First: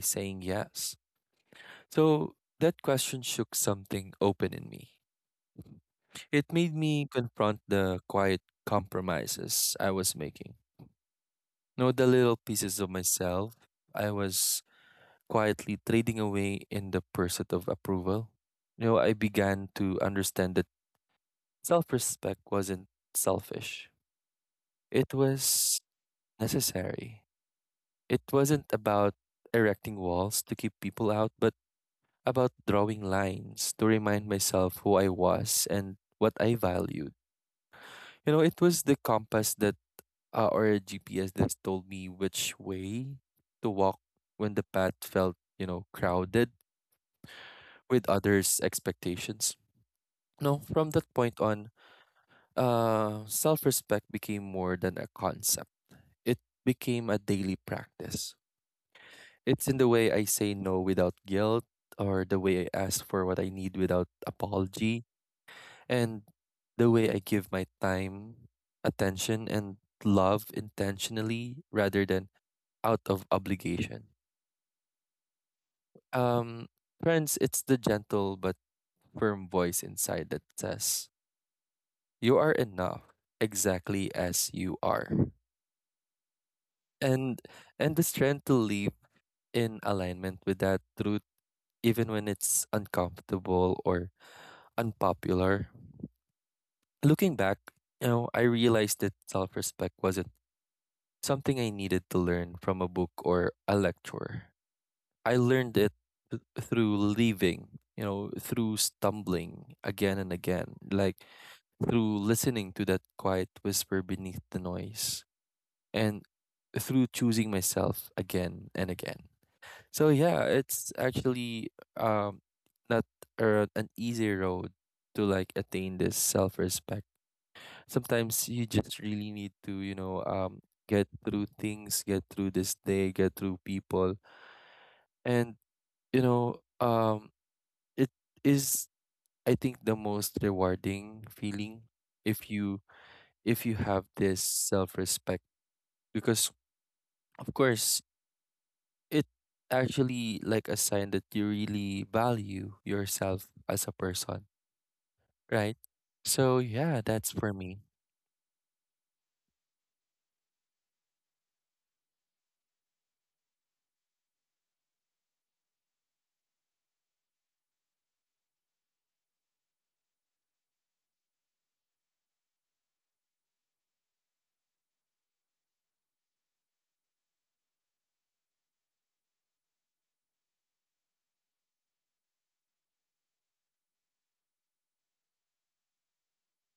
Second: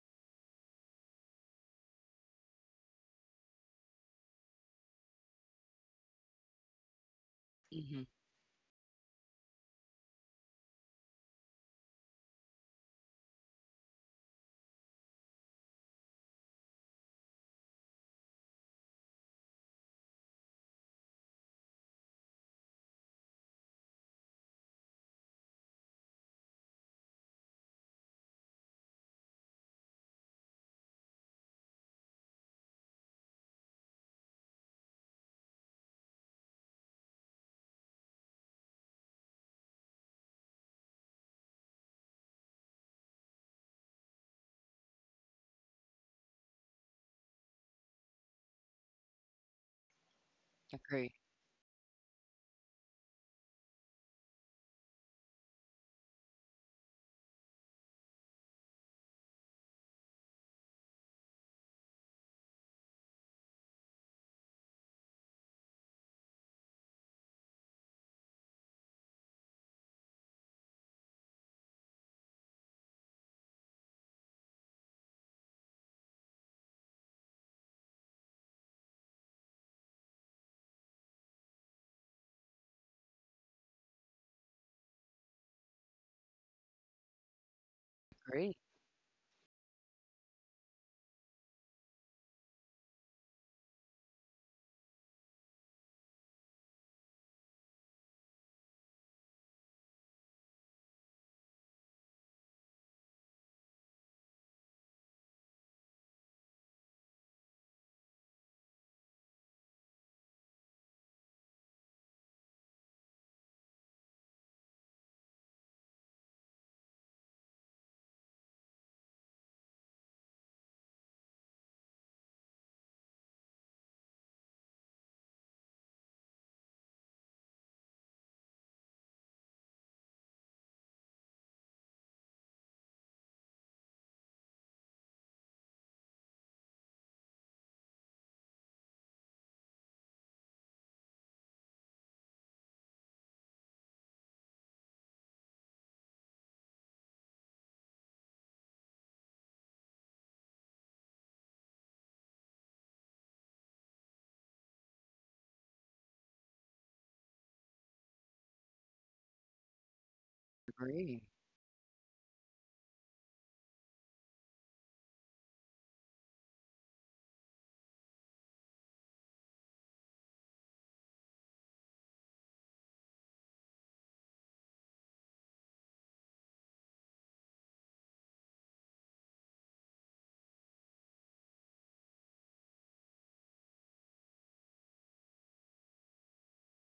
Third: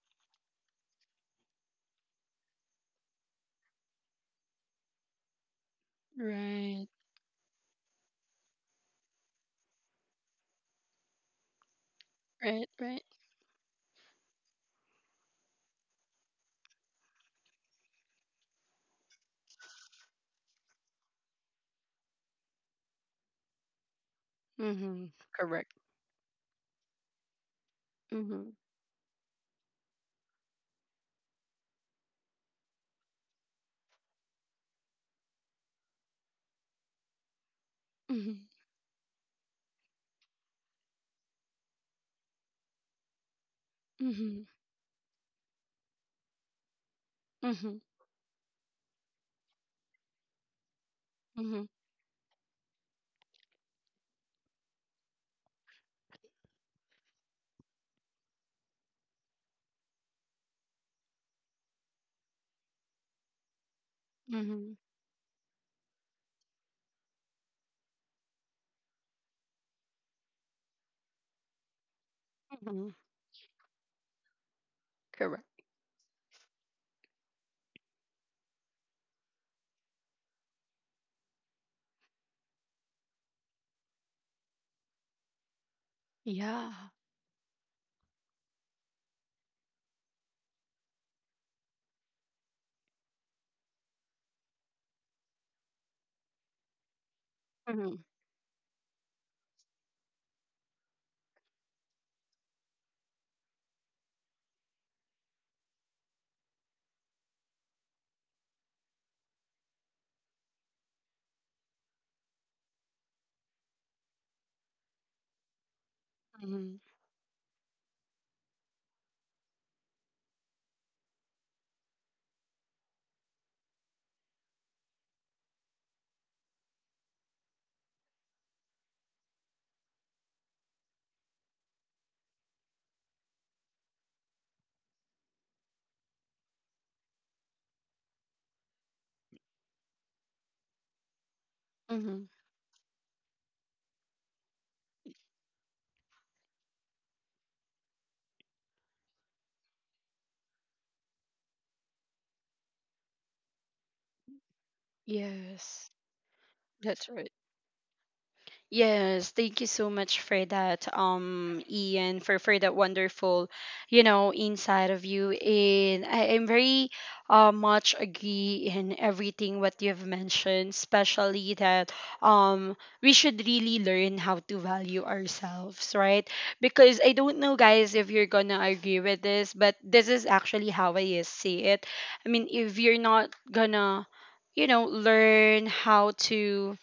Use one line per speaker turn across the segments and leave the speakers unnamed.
saying yes? So that question shook something open in me. It made
Right.
me confront the
Mm-hmm.
quiet compromises I was making. You know, the little
Right.
pieces of
Right.
myself I was quietly trading away in the pursuit of approval. You know, I began to understand that self respect wasn't selfish, it
Mhm. Correct.
was necessary. It
Mhm.
wasn't about erecting walls to keep people out, but about drawing lines to remind myself who I was and what I valued. You know,
Mhm.
it was the compass that, or a GPS that told me which way to walk
Mhm.
when the path felt, crowded
Mhm.
with others' expectations. No, from that
Agree.
point
Mhm.
on, self respect became more than a concept, it became a daily practice. It's in the way I say no without guilt, or the way I ask for what I need without
Mhm.
apology, and the way I give my time, attention, and love intentionally rather than
Mhm.
out of obligation.
Correct.
Um, Friends, it's the gentle but firm voice inside that says, you are enough exactly as you are.
Yeah.
And the strength to
Agree.
live in alignment with that truth, even when it's uncomfortable or unpopular. Looking back,
Mhm.
I realized that self respect wasn't something I needed to learn from a book or a lecture. I learned it through leaving, through stumbling again and again, like through listening to that quiet whisper beneath the noise, and
Mhm.
through choosing myself again and again. So yeah, it's actually not an easy road to like attain this self-respect. Sometimes you just really need to get through things, get through this day, get through people, and you know um it is, I think, the most rewarding feeling
Mhm.
if you have this self-respect because, of course, it actually like a sign that you really value yourself as a person, right?
Yes.
So yeah,
That's right.
that's for me.
Yes, thank you so much for that,
Agree.
Ian, for that wonderful, you know, inside of you. And I am very much agree in everything what you've mentioned, especially that um we should really learn how to value ourselves, right? Because I don't know, guys, if you're gonna agree with this, but this is actually how I see it. I mean, if you're not gonna, you know, learn how to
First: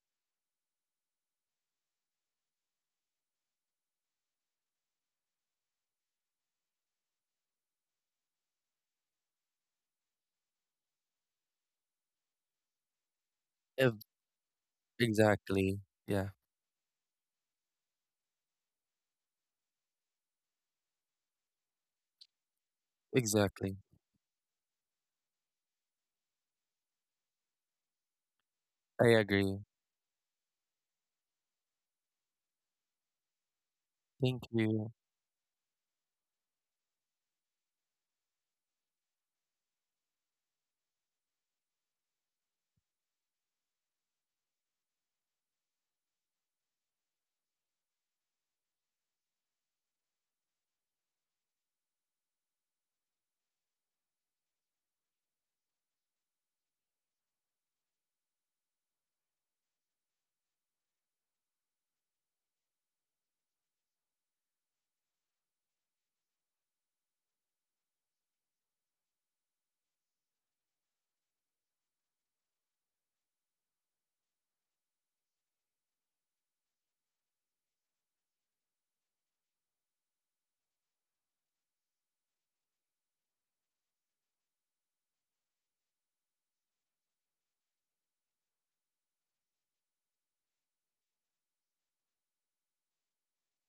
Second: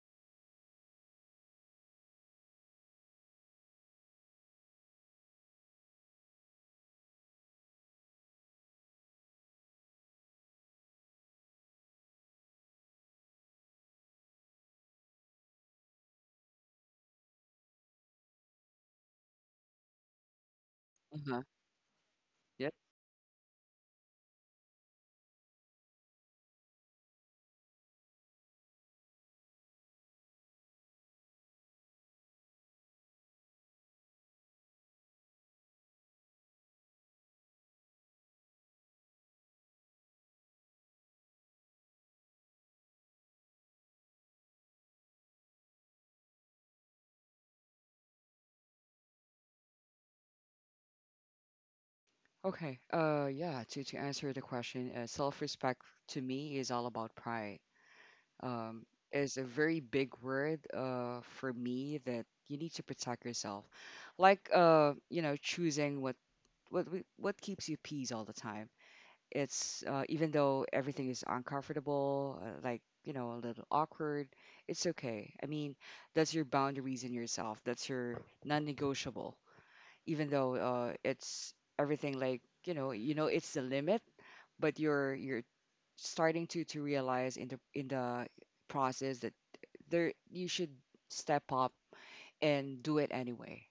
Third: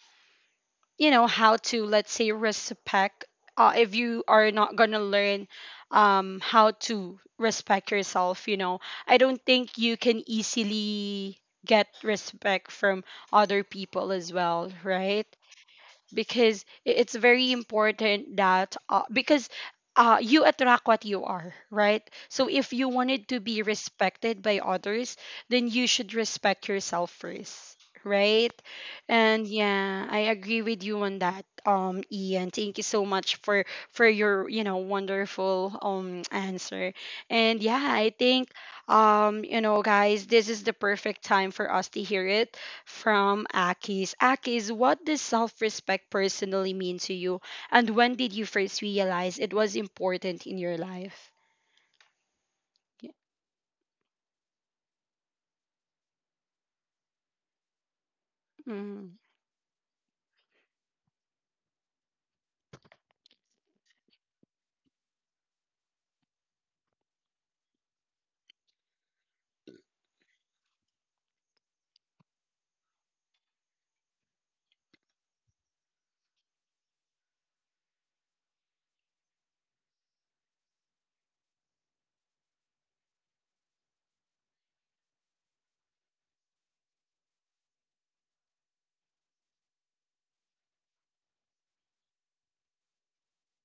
you know how to let's say respect if you are not gonna learn how to respect yourself, you know, I don't think you can easily get respect from other
Ev-
people as well, right?
exactly. Yeah,
Because it's very important that because you attract what you
Uh-huh.
are, right? So
Yep.
if you wanted to be
exactly.
respected by others, then you should respect yourself first, right?
I
And
agree.
yeah, I agree with you on that, Ian. Thank you so much for
Thank
your you know
you.
wonderful answer. And yeah, I think you know guys, this is the perfect time for us to hear it from Akis. Akis, what does self respect personally mean to you? And when did you first realize it was important in your life?
Okay.
Yeah.
Yeah. To answer the question, self-respect to me is all about pride. um,
Mm-hmm.
is a very big word for me that you need to protect yourself. Like, choosing what what keeps you peace all the time. It's, even though everything is uncomfortable, like, a little awkward. It's okay. I mean, that's your boundaries in yourself. That's your non-negotiable. Even though, it's everything like, it's the limit, but you're starting to realize in the process that there you should step up and do it anyway.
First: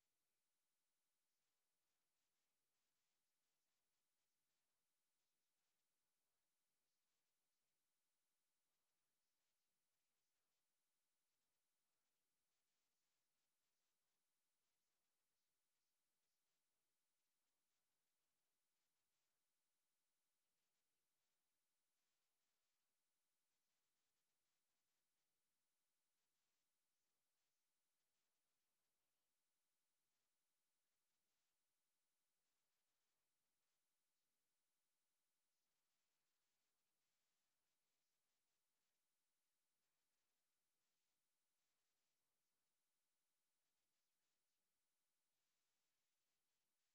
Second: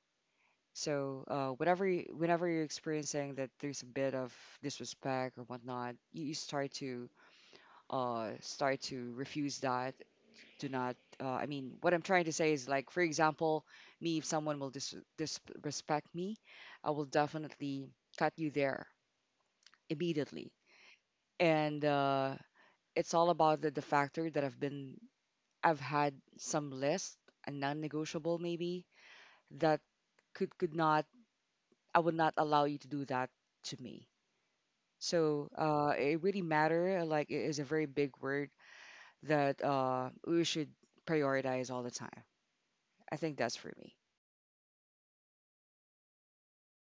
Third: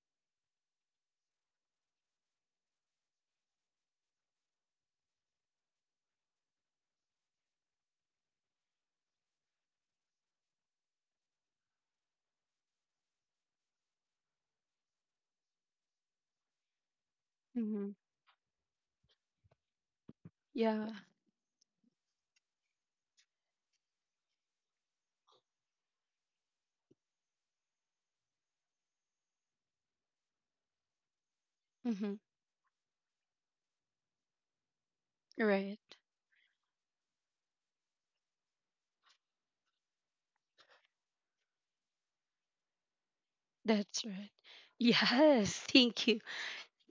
So, whenever you're experiencing that there's a bit of disrespect or whatnot, you start to refuse that. Do not. I mean, what I'm trying to say is, like, for example, me, if someone will disrespect me, I will definitely
Mm-hmm,
cut you there immediately.
yeah.
And, it's all about the factor that I've had some list, a non-negotiable maybe, that could not I
Mm-hmm.
would not allow you to do that to me. So,
Right.
it really matter. Like it is a very big word that, we should prioritize all the time. I think that's for me.
That's right. Yes.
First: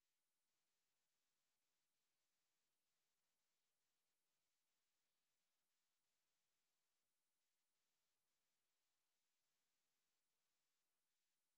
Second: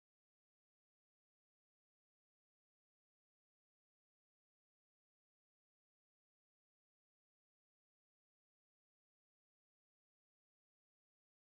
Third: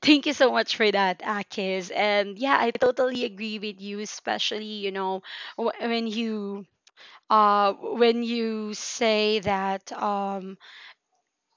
Thank you so much for that, Akis. And yeah, I totally agree with you, especially, you know, wh- when you. When you say that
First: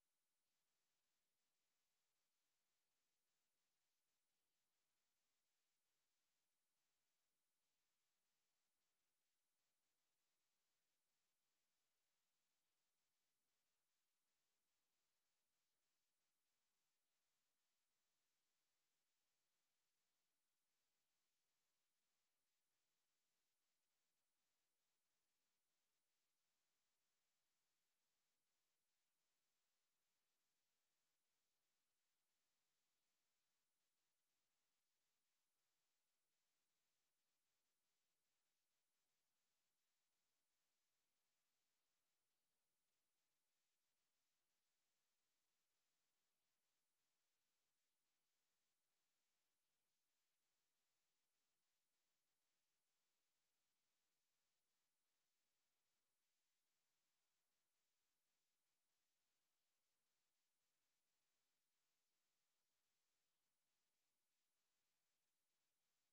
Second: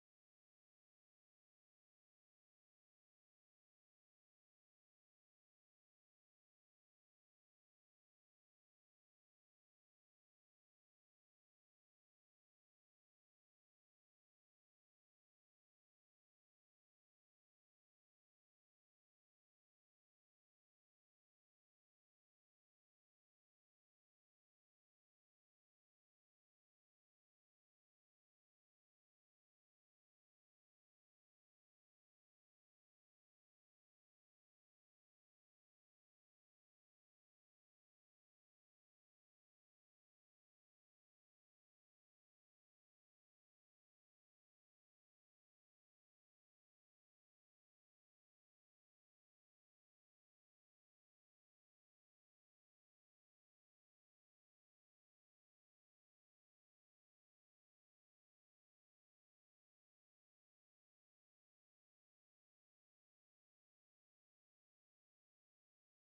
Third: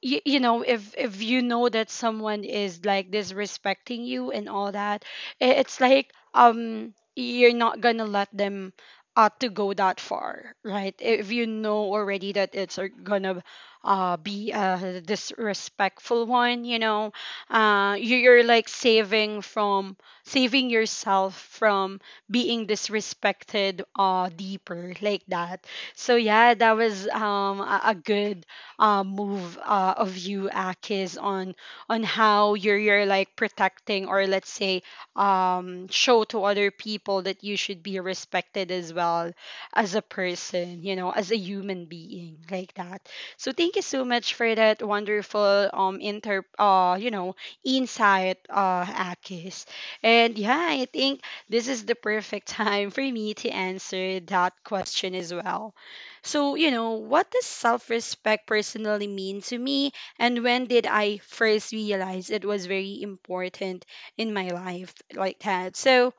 you, you know if you know that someone is like disrespecting you and all that it's like you're not gonna let them to go that far, right? If you know already that it's gonna be a disrespectful one, you know, you, you're like saving from saving yourself from being disrespected deeper like that. So yeah, that was a good move of you, Akis, on how you're like protecting or let's say show to other people that you should be respected as well as a person, you know, as a human being like that. So thank you so much for that wonderful inter you know insight Akis. And yeah, I think this is the perfect time for me to answer that question as well. So, you know, what does self respect personally mean to me? And when did I first realize it was very important in my life like that? So,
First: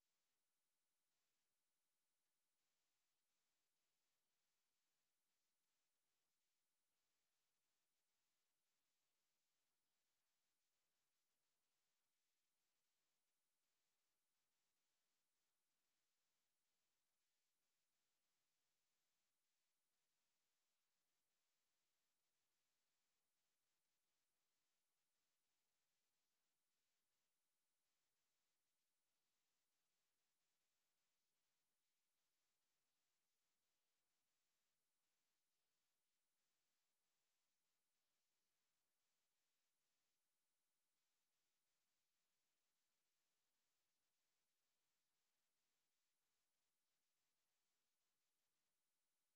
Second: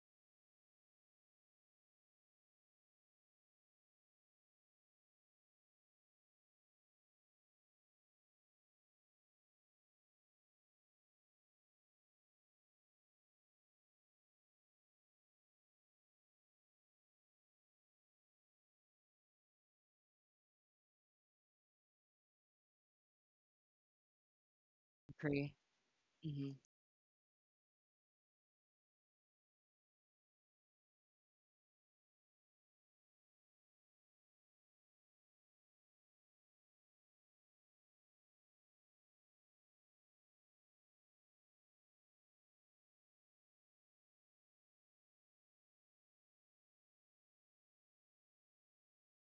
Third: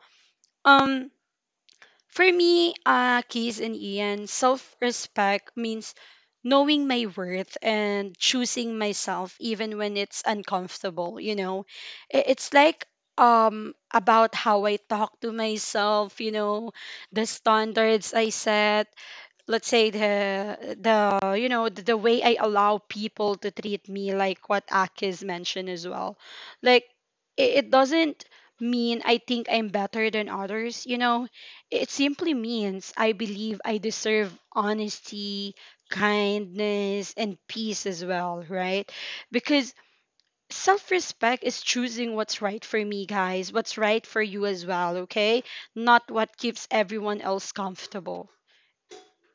um, for me, Keys and Ian, self respect means knowing my worth and choosing myself even when it's uncomfortable, you know? It's like, about how I talk to myself, you know, the standards I set, let's say the you know the way I allow people to treat me, like what Akis
Agree.
mentioned as well,
Hmm.
like it doesn't mean I think I'm better than others, you know, it simply means I believe I deserve honesty, kindness and peace as well, right? Because self-respect is choosing what's right for me, guys, what's right for you as well, okay, not what keeps everyone else comfortable.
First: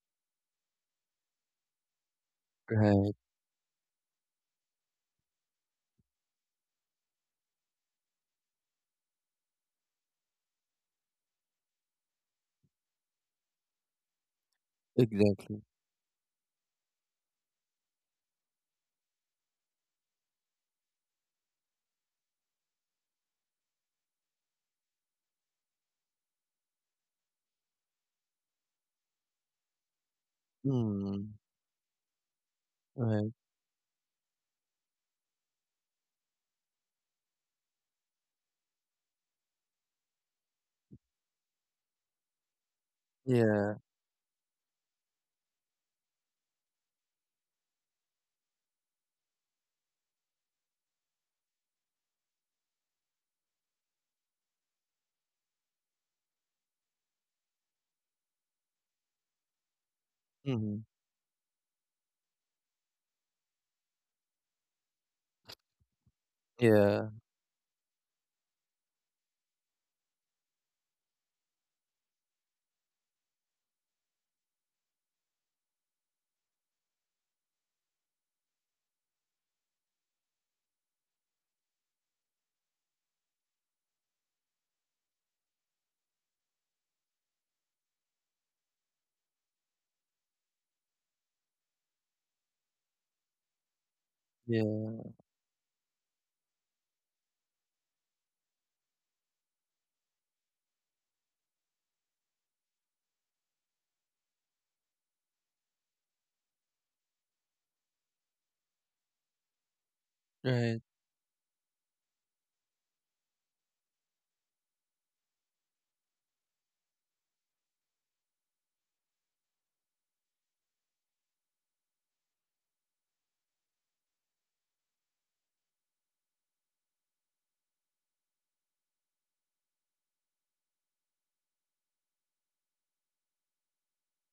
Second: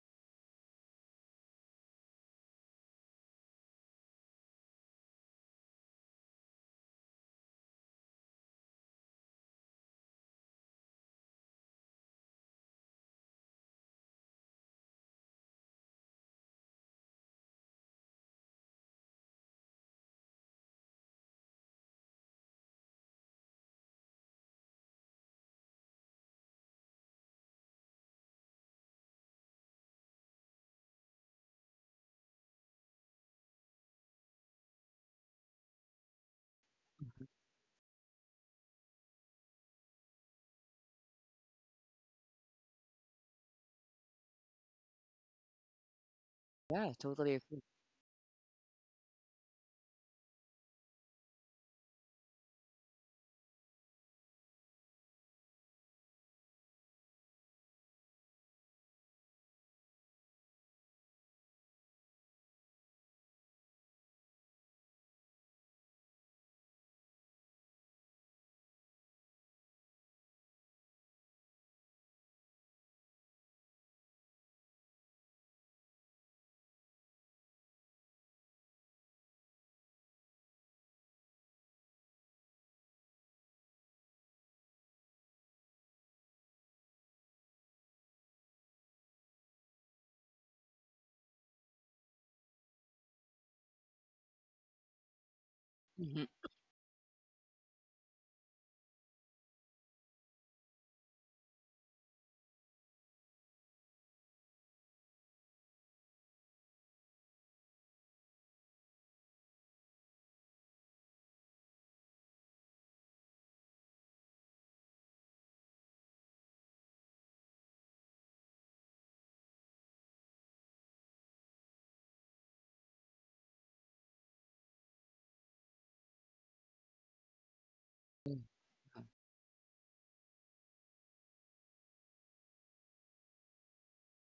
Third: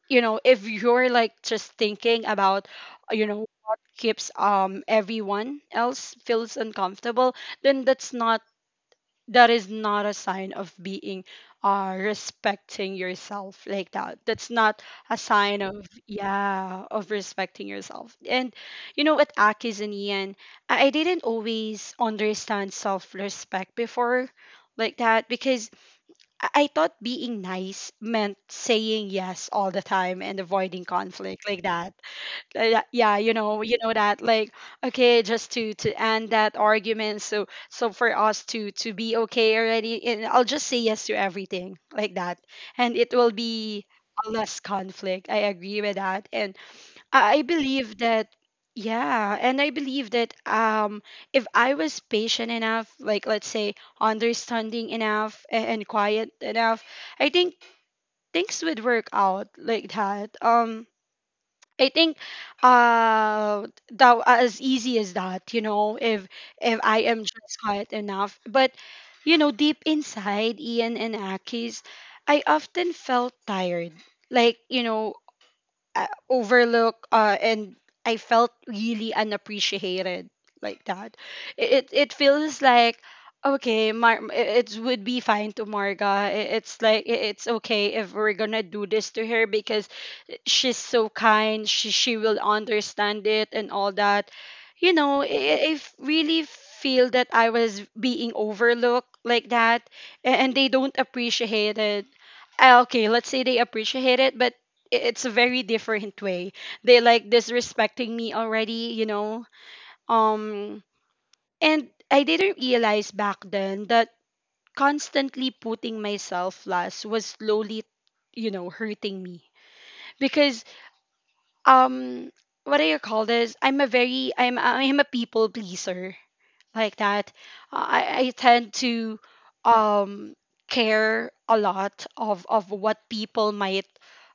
You know, if you're like just thinking about
Right.
you know what keeps everyone else feels uncomfortable, then that's not, that is not a sign of being respecting yourself like that. That's not a
Exactly.
sign of, yeah, of respecting yourself. And you know at Akis and Ian, I didn't always understand self-respect before like that because I thought being nice meant saying yes all the time and avoiding
Mm.
conflict like that. Like that- Yeah,
Right.
you know that like okay, just to end that argument. So so for us to be okay already, and I'll just say yes to everything like that, and it will
Yeah.
be a less conflict. I agree with that, and
Yeah, totally
I
agree.
believe that, yeah, and I believe that if I was patient enough, like let's say understanding enough and quiet enough, I think things would work out like that.
Mm.
I think uh that as easy as that, you know, if I
Yeah.
am just quiet enough. But you know, deep inside Ian and Aki's, I often felt tired. Like, you know, overlook and I felt really unappreciated like that. It feels like okay, it it would be fine to Marga. It's like it's okay if we're gonna do this to her because she's so kind, she will understand it and all that, you
Yeah.
know,
Hmm.
really feel that I was being overlooked like that and they don't appreciate it. Ah, okay, let's say they appreciate it, but it's a very different way, they like disrespecting me already, you know,
Right.
um and I didn't realize back then that constantly putting myself last was slowly, you know, hurting me because um what do you call this, I'm a very I'm a people pleaser like that. I tend to um care a lot of what people might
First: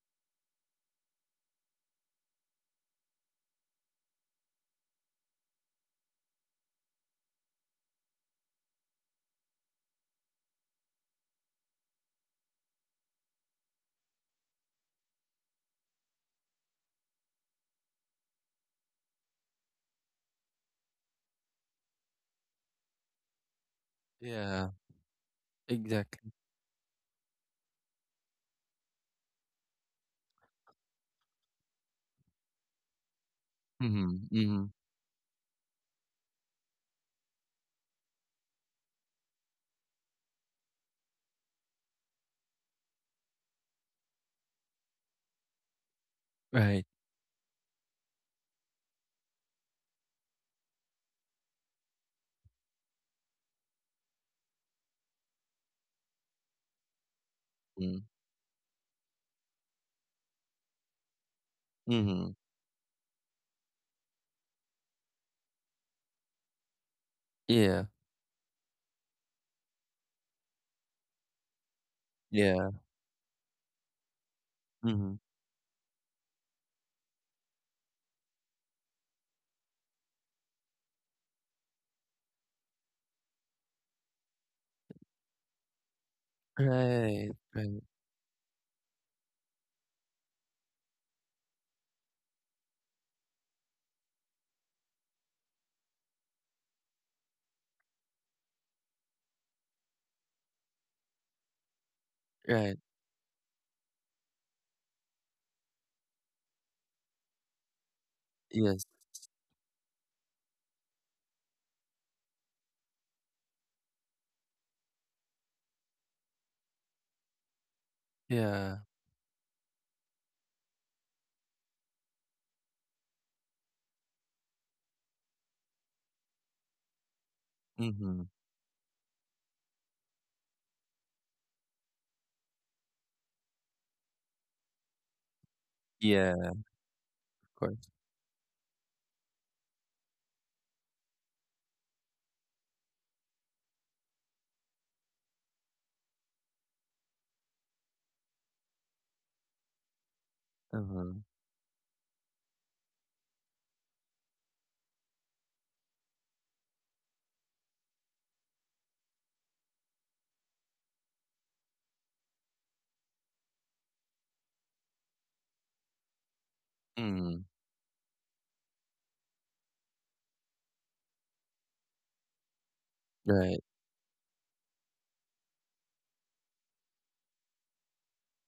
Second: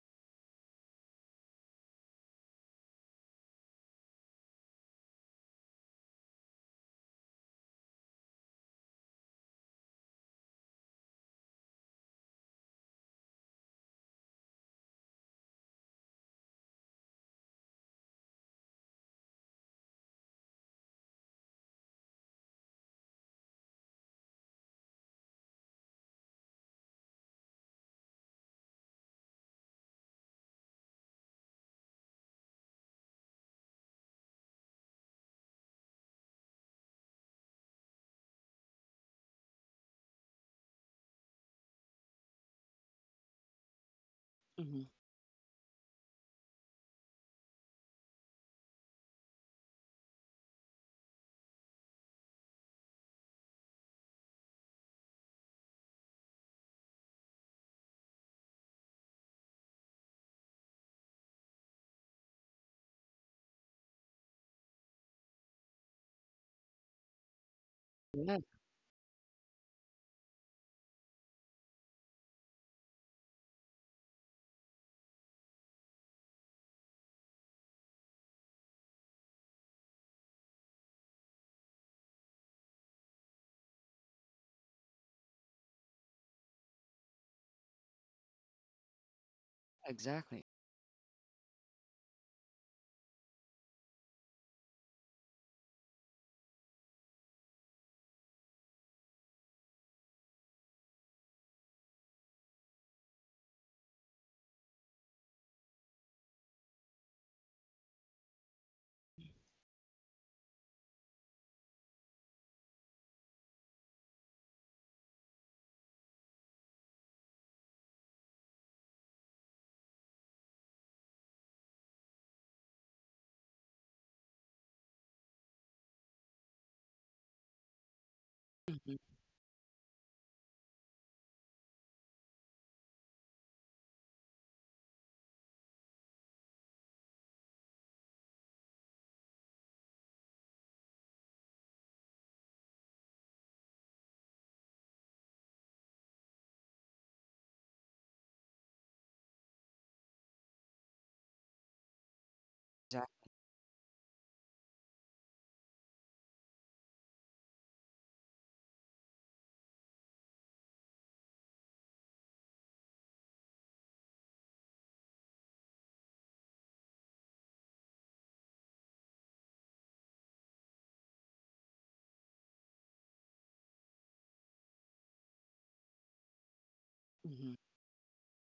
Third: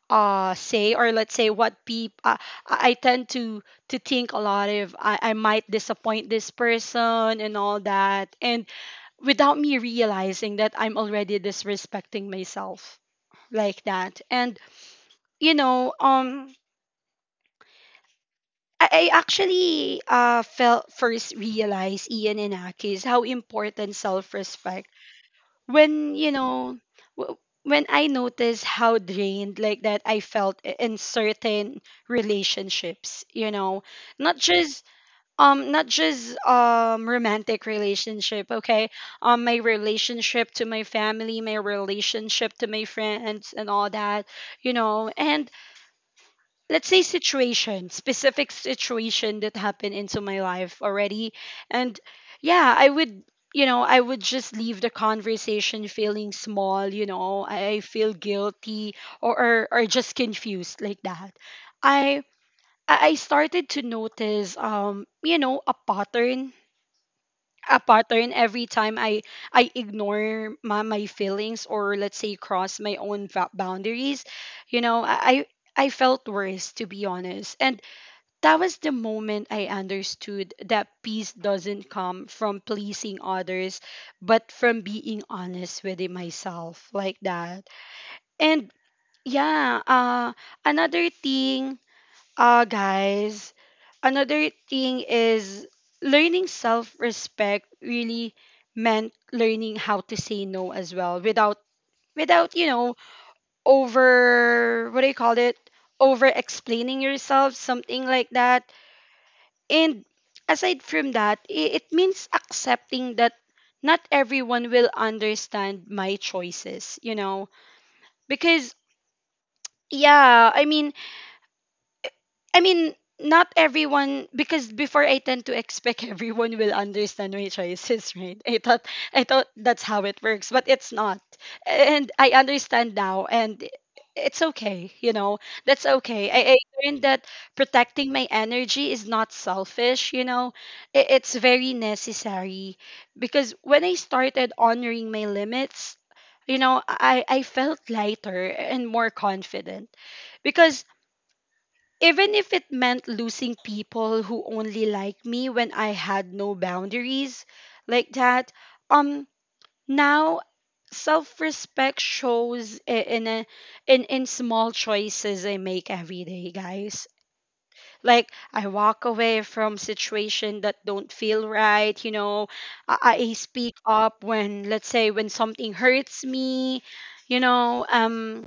say or let's say what people I tend to think a lot if I might disappoint this person and all that, and without me realizing that I'm already disrespecting myself like that. And you know I actually felt first realized Ian and Akis how important
Yeah.
self-respect when you
Exactly.
know w- when I noticed how drained like that I felt in certain relationships, you know,
Mm.
not
Mm.
just not just romantic relationship, okay, my relationship to my family, my relationship to my friends and all that, you
Hmm.
know, and
Right.
let's say situation, specific situation that happened into my life already. And yeah, I would, you know, I would just leave the conversation feeling small, you know, I
Mm.
feel guilty or or just confused like that. i i
Mm.
I started to notice you know a pattern, a
Yeah.
pattern,
Yeah,
every time I ignore my feelings or let's say
Yeah.
cross my own boundaries, you know,
Mm.
I felt worse, to be honest. And that was the moment I understood that peace doesn't come from pleasing others, but from being honest with it myself, like
Right.
that.
Right.
And yeah,
exactly.
another thing, guys, another thing is learning self respect really meant learning how to say no as well, without,
Right.
over, what do you call it? Over explaining yourself, something like that.
Yes.
And aside from that, it means accepting that not everyone will understand my choices, you know? Because,
Yeah.
yeah, I mean, not everyone, because before I tend to expect everyone will understand my choices,
Mm.
right? I thought
Hmm.
I thought that's how it works, but it's not. And I understand now, and it's okay, you know. That's okay.
Yeah.
I learned that
Of course.
protecting my energy is not selfish, you know. It's very necessary, because when I started honoring my limits, you know, I felt lighter and more confident, because
Mm.
even if it meant
Exactly.
losing people who only liked me when I had no boundaries, like that. Um Now self-respect shows I- in a, in in small choices I make every day, guys.
Mm.
Like I walk away from situations that don't feel right, you know. I, I
Right.
speak up when, let's say, when something hurts me, you
Hmm.
know.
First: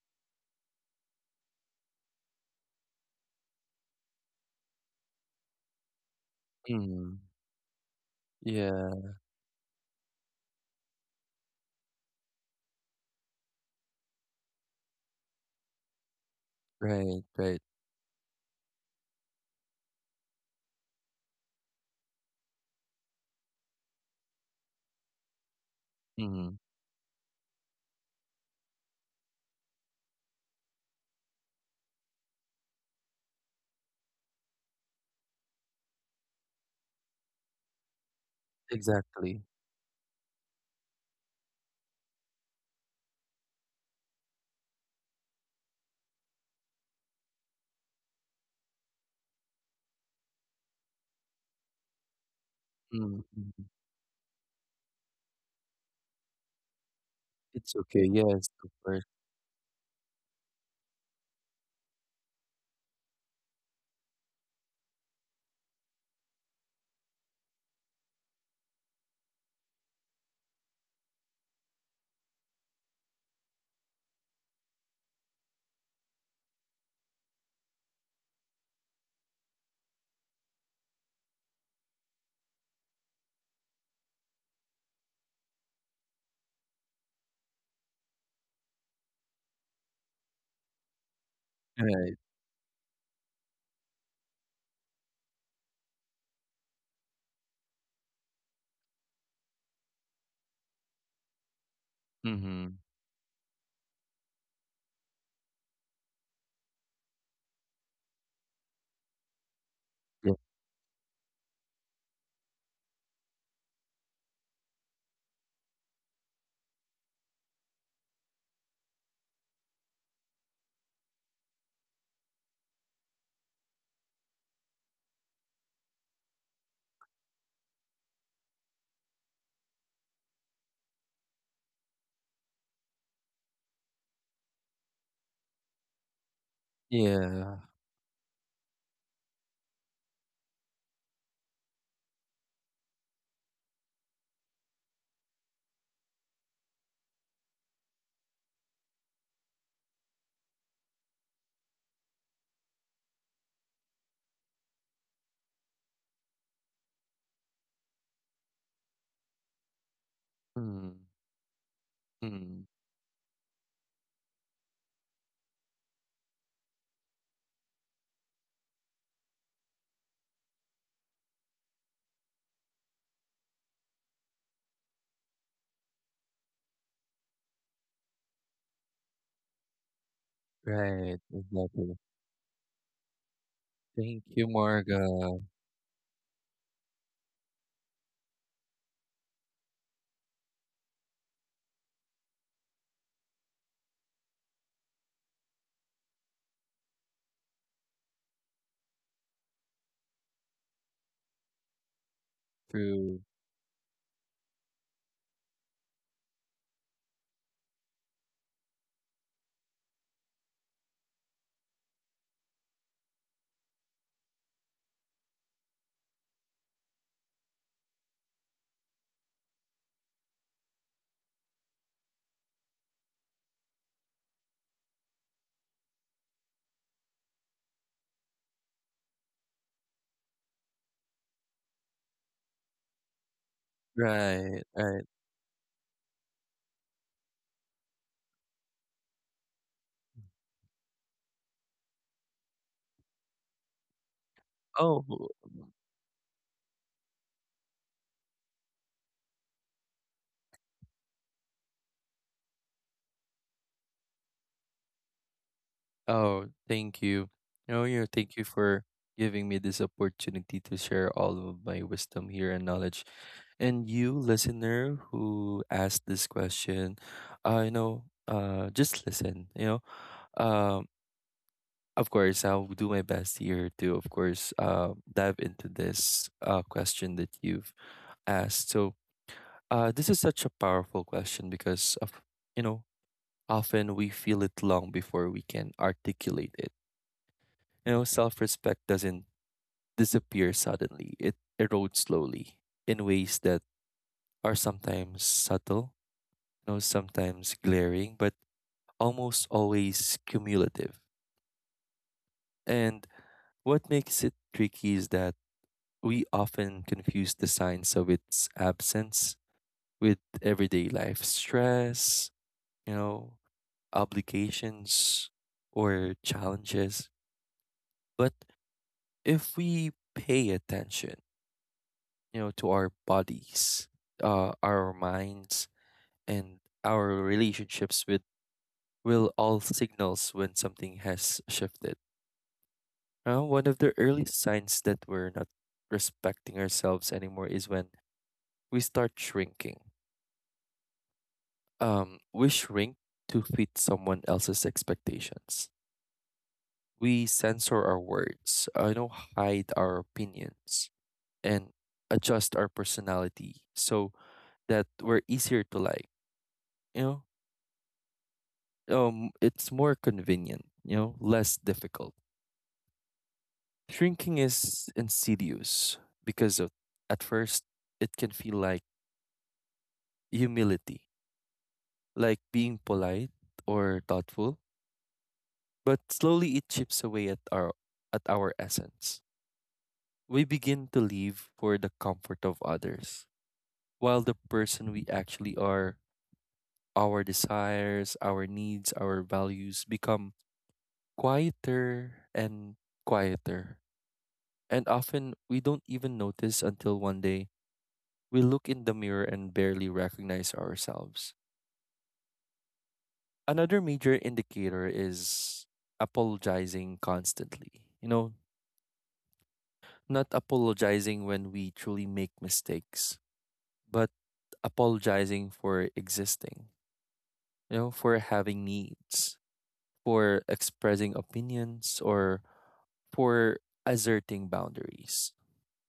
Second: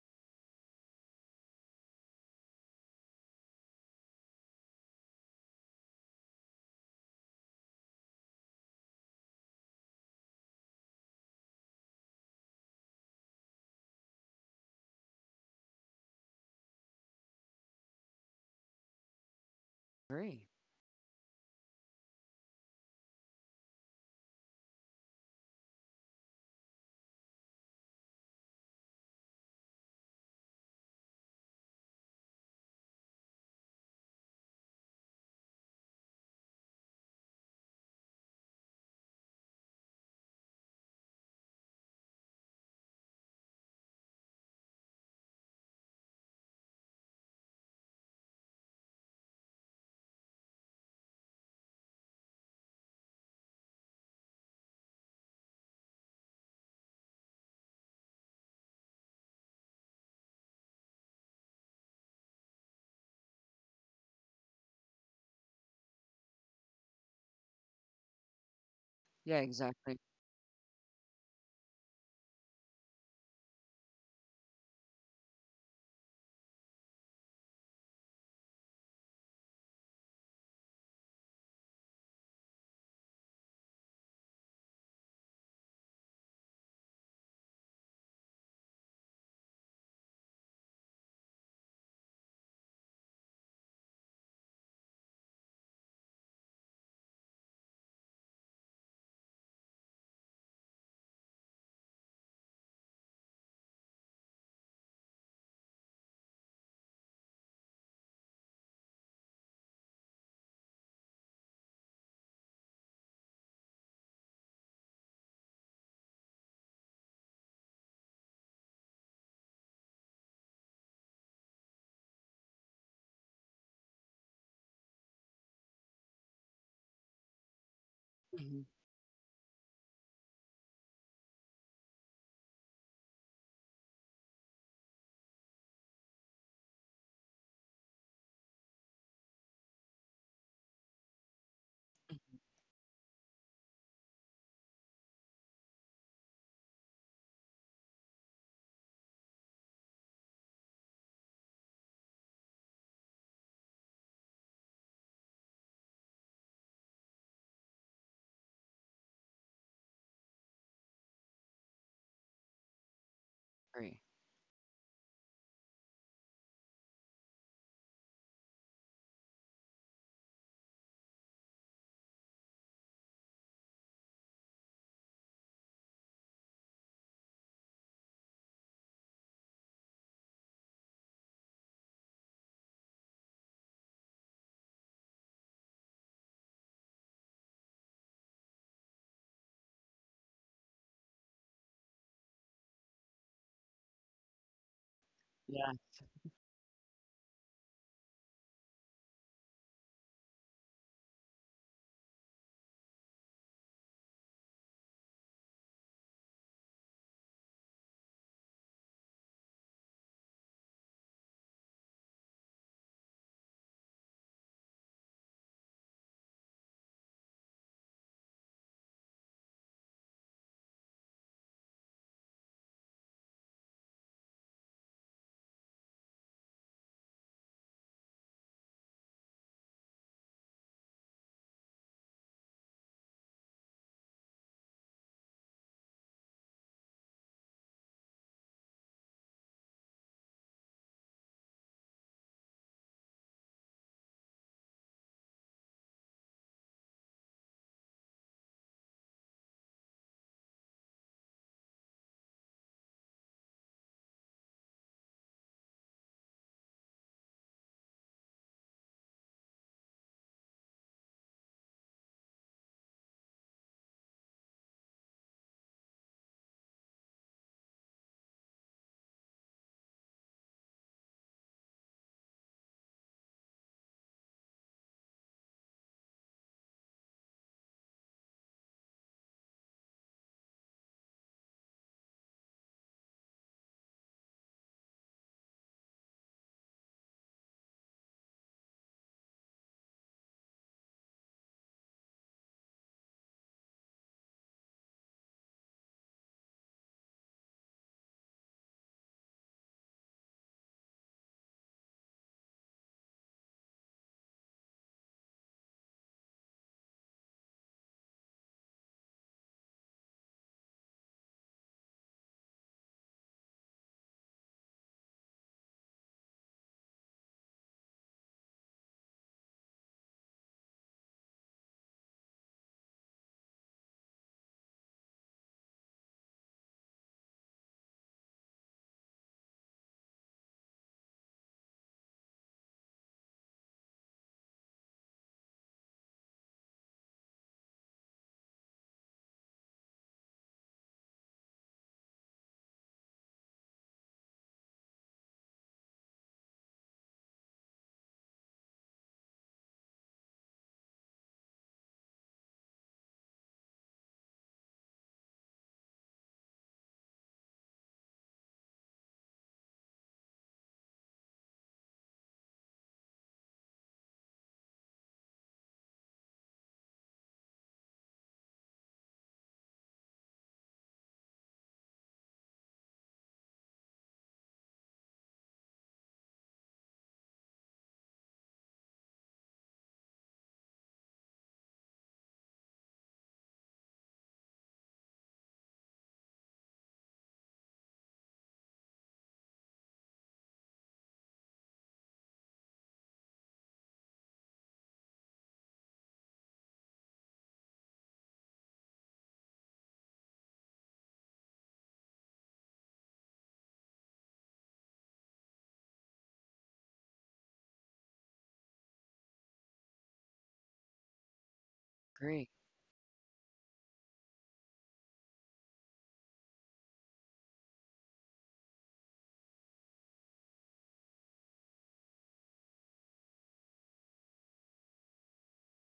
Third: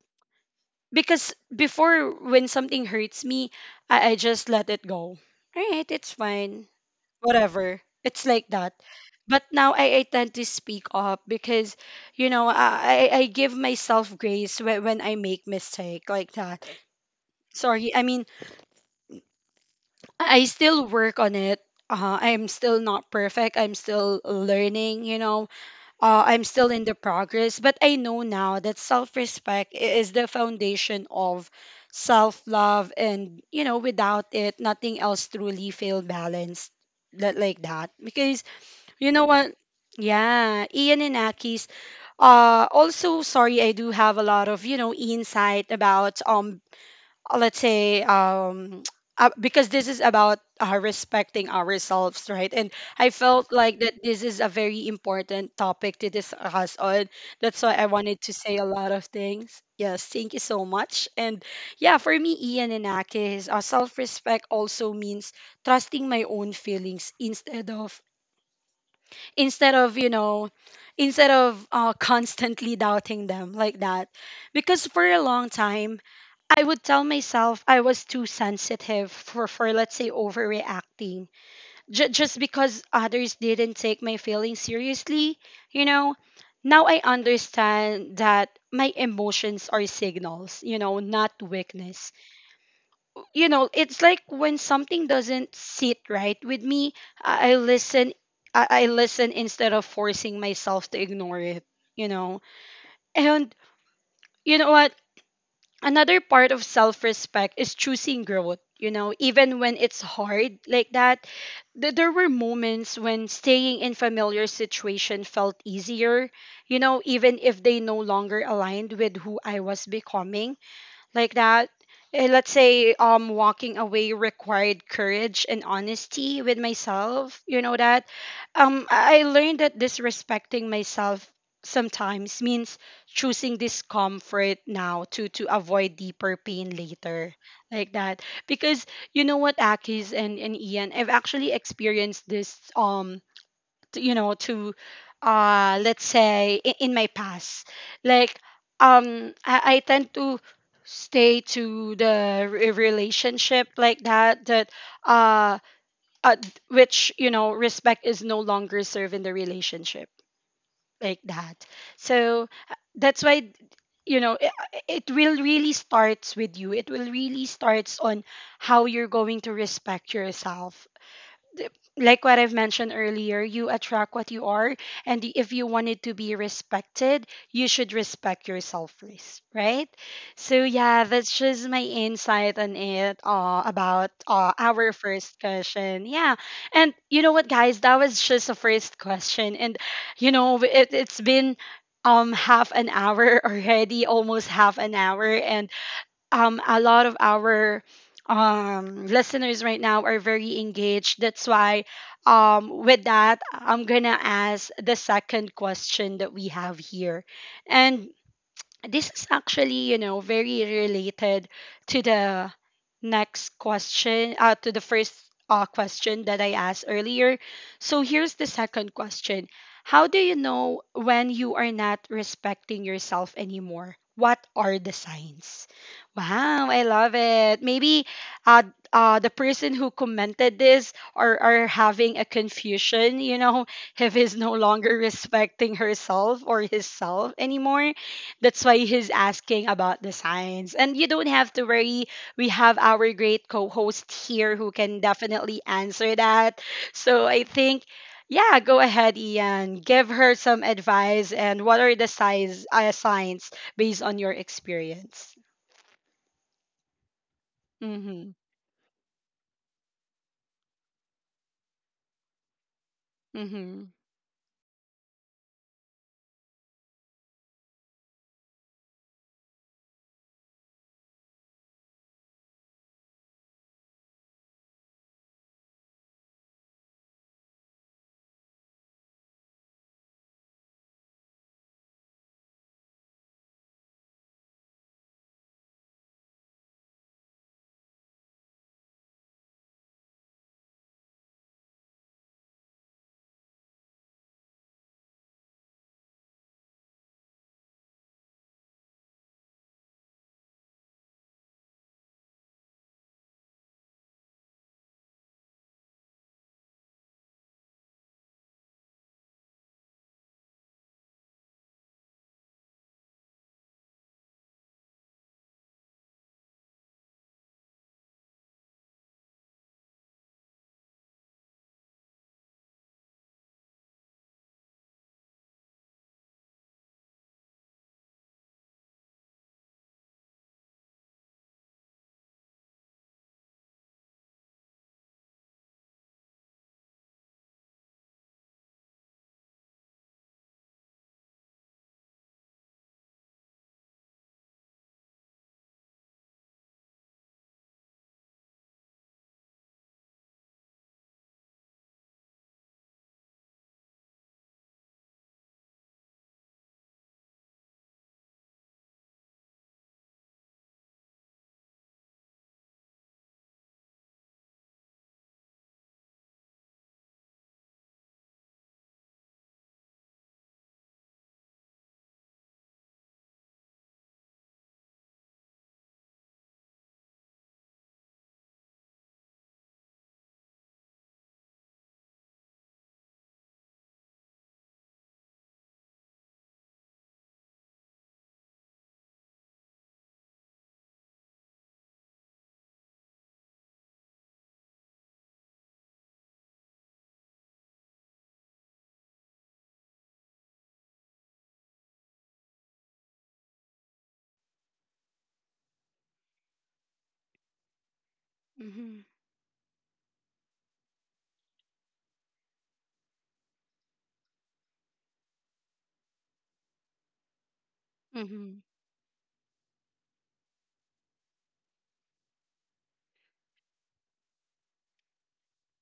Because before, when something hurts me, I just let it go. All right, it's fine.
Mm.
Whatever. It's like that.
Yeah.
But now, I tend to speak up because, you know, I give myself grace when I make mistake, like that.
Right. Right.
Sorry, I mean, I
Agree.
I still work on it. I'm still not perfect. I'm still learning, you know. I'm
Mm.
still in the progress, but I know now that self respect is the foundation of self love. And, you know, without it, nothing else truly feel balanced. That, like that. Because, you know
Exactly.
what? Yeah, Ian and Aki's. Also, sorry, I do have a lot of, you know, insight about let's say, because this is about, respecting ourselves, right? And I
Mm.
felt
Mm.
like that this is a very important topic to discuss on. That's
It's
why I
okay.
wanted to
Yes.
say a
Of
lot
course.
of things. Yes, thank you so much. And yeah, for me, Ian and Akis, self-respect also means trusting my own feelings
Yeah,
instead
exactly.
of you know instead of constantly doubting them, like that. Because for a long time I would tell myself I was too sensitive for, let's say, overreacting. Just because others didn't take my feelings seriously, you know, now I understand that my emotions are signals, you know, not weakness.
Right.
You know, it's like when something doesn't sit right with me, I listen. I listen instead of forcing myself to ignore it, you know.
Mm.
And you know what? Another part of self-respect is choosing growth, you know, even when it's hard, like that. There were moments when staying in familiar situation felt easier, you know, even if they no longer aligned with who I was becoming, like that. Eh, let's say, walking away required courage and honesty with myself. You know that.
Hmm.
I learned that disrespecting myself sometimes means choosing discomfort now to avoid deeper pain later,
Yeah.
like that. Because, you know what, Akis and, Ian, I've actually experienced this. T- you know to Let's say, in, my past, like, I tend to stay to the relationship, like that, uh, which, you know, respect is no longer served in the relationship,
Hmm.
like that. So,
Mm.
that's why,
Agree.
you know, it will really starts with you. It will really starts on how you're going to respect yourself. th- like what I've mentioned earlier, you attract what you are. And if you wanted to be respected, you should respect yourself first, right? So, yeah,
Right,
that's just my
exactly.
insight on it, about
Thank you,
our
Marga.
first question. Yeah. And you know what, guys? That was just a first question. And, you know, it's been half an hour already, almost half an hour, and
Yeah,
a lot of our listeners right now are very engaged. That's why, with
True.
that, I'm gonna ask the second question that we have here. And this is actually, you know, very related to the next question, to the first question that I asked earlier. So here's the second question: how do you know when you are not respecting yourself anymore? What are the signs? Wow, I love it. Maybe uh, the person who commented this are having a confusion, you know, if he's no
Right,
longer
right.
respecting herself or his self anymore. That's why he's asking about the signs. And you don't have to worry. We have our great co host here who can
Oh,
definitely answer that. So I think, yeah, go ahead, Ian. Give her some advice. And what are the signs based on your experience?
oh, thank you. No,
Mm
you.
hmm.
Thank you for giving me this opportunity to share all of my wisdom here and knowledge.
Mm hmm.
And you, listener, who asked this question, you know, just listen. You know, um, of course, I'll do my best here to, of course, dive into this question that you've asked. So, this is such a powerful question because of, you know, often we feel it long before we can articulate it. You know, self-respect doesn't disappear suddenly; it erodes slowly in ways that are sometimes subtle, sometimes glaring, but almost always cumulative. And what makes it tricky is that we often confuse the signs of its absence with everyday life stress, you know, obligations or challenges. But if we pay attention, to our bodies, our minds, and our relationships with will all signals when something has shifted. One of the early signs that we're not respecting ourselves anymore is when we start shrinking. We shrink to fit someone else's expectations. We censor our words, you know, hide our opinions, and adjust our personality so that we're easier to like. You know, it's more convenient. You know, less difficult. Shrinking is insidious because of, at first it can feel like humility, like being polite or thoughtful, but slowly it chips away at our essence. We begin to live for the comfort of others, while the person we actually are, our desires, our needs, our values, become quieter and quieter. And often we don't even notice until one day we look in the mirror and barely recognize ourselves. Another major indicator is apologizing constantly. You know,
Mm hmm.
not apologizing when we truly make
agree.
mistakes, but apologizing for existing, you know, for
Mm hmm.
having needs, for expressing opinions, or for asserting boundaries.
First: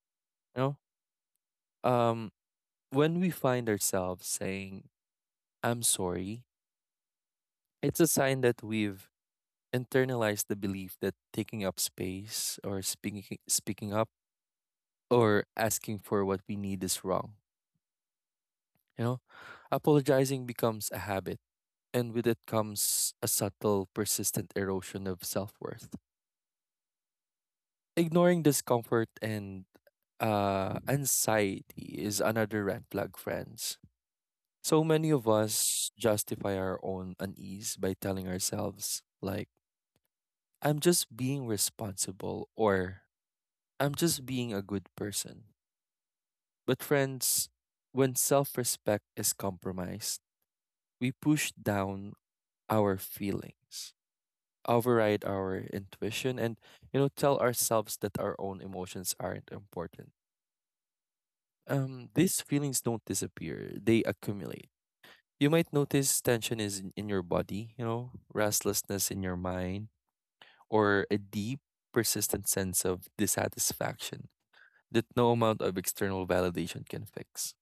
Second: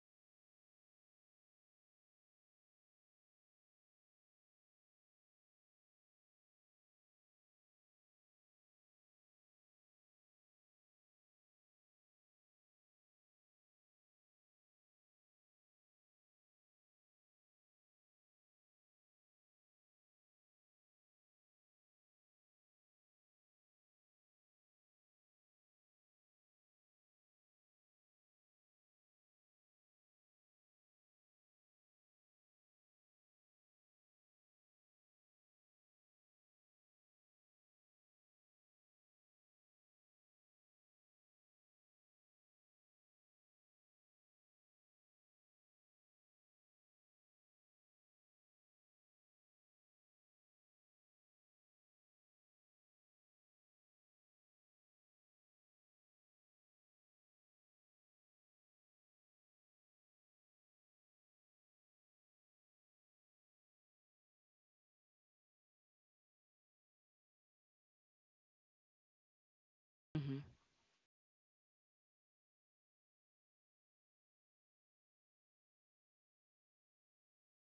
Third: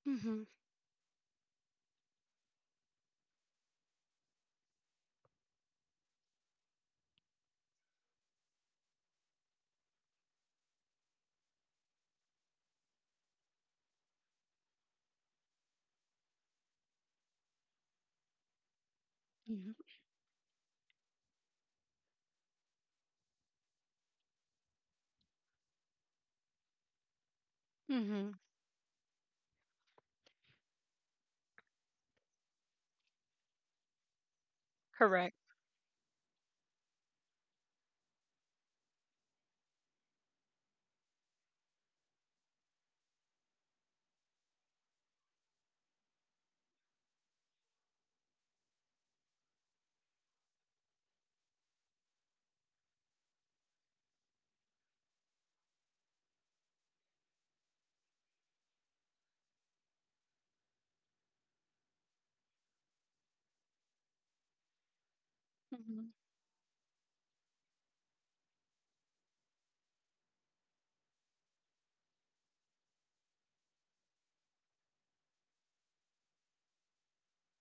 Mm hmm.
You know, when we find ourselves saying, I'm sorry, it's a sign that we've internalized the belief that taking up space or speaking up or asking for what we need is wrong. You know,
Mm hmm.
apologizing becomes a habit, and with it comes a subtle, persistent erosion of self worth.
Mm-hmm.
Ignoring discomfort and anxiety is another red flag, friends. So many of
Correct.
us justify our own unease by telling ourselves, like, I'm just being responsible or I'm just being a good person. But, friends, when self respect is compromised, we push down our feelings, override our intuition, and, you know, tell ourselves that our own emotions aren't important. These feelings don't disappear, they accumulate. You might
Mm hmm.
notice tension is in your body, you know, restlessness in your mind,
Hmm.
or a deep, persistent sense of dissatisfaction that no amount of external validation can fix.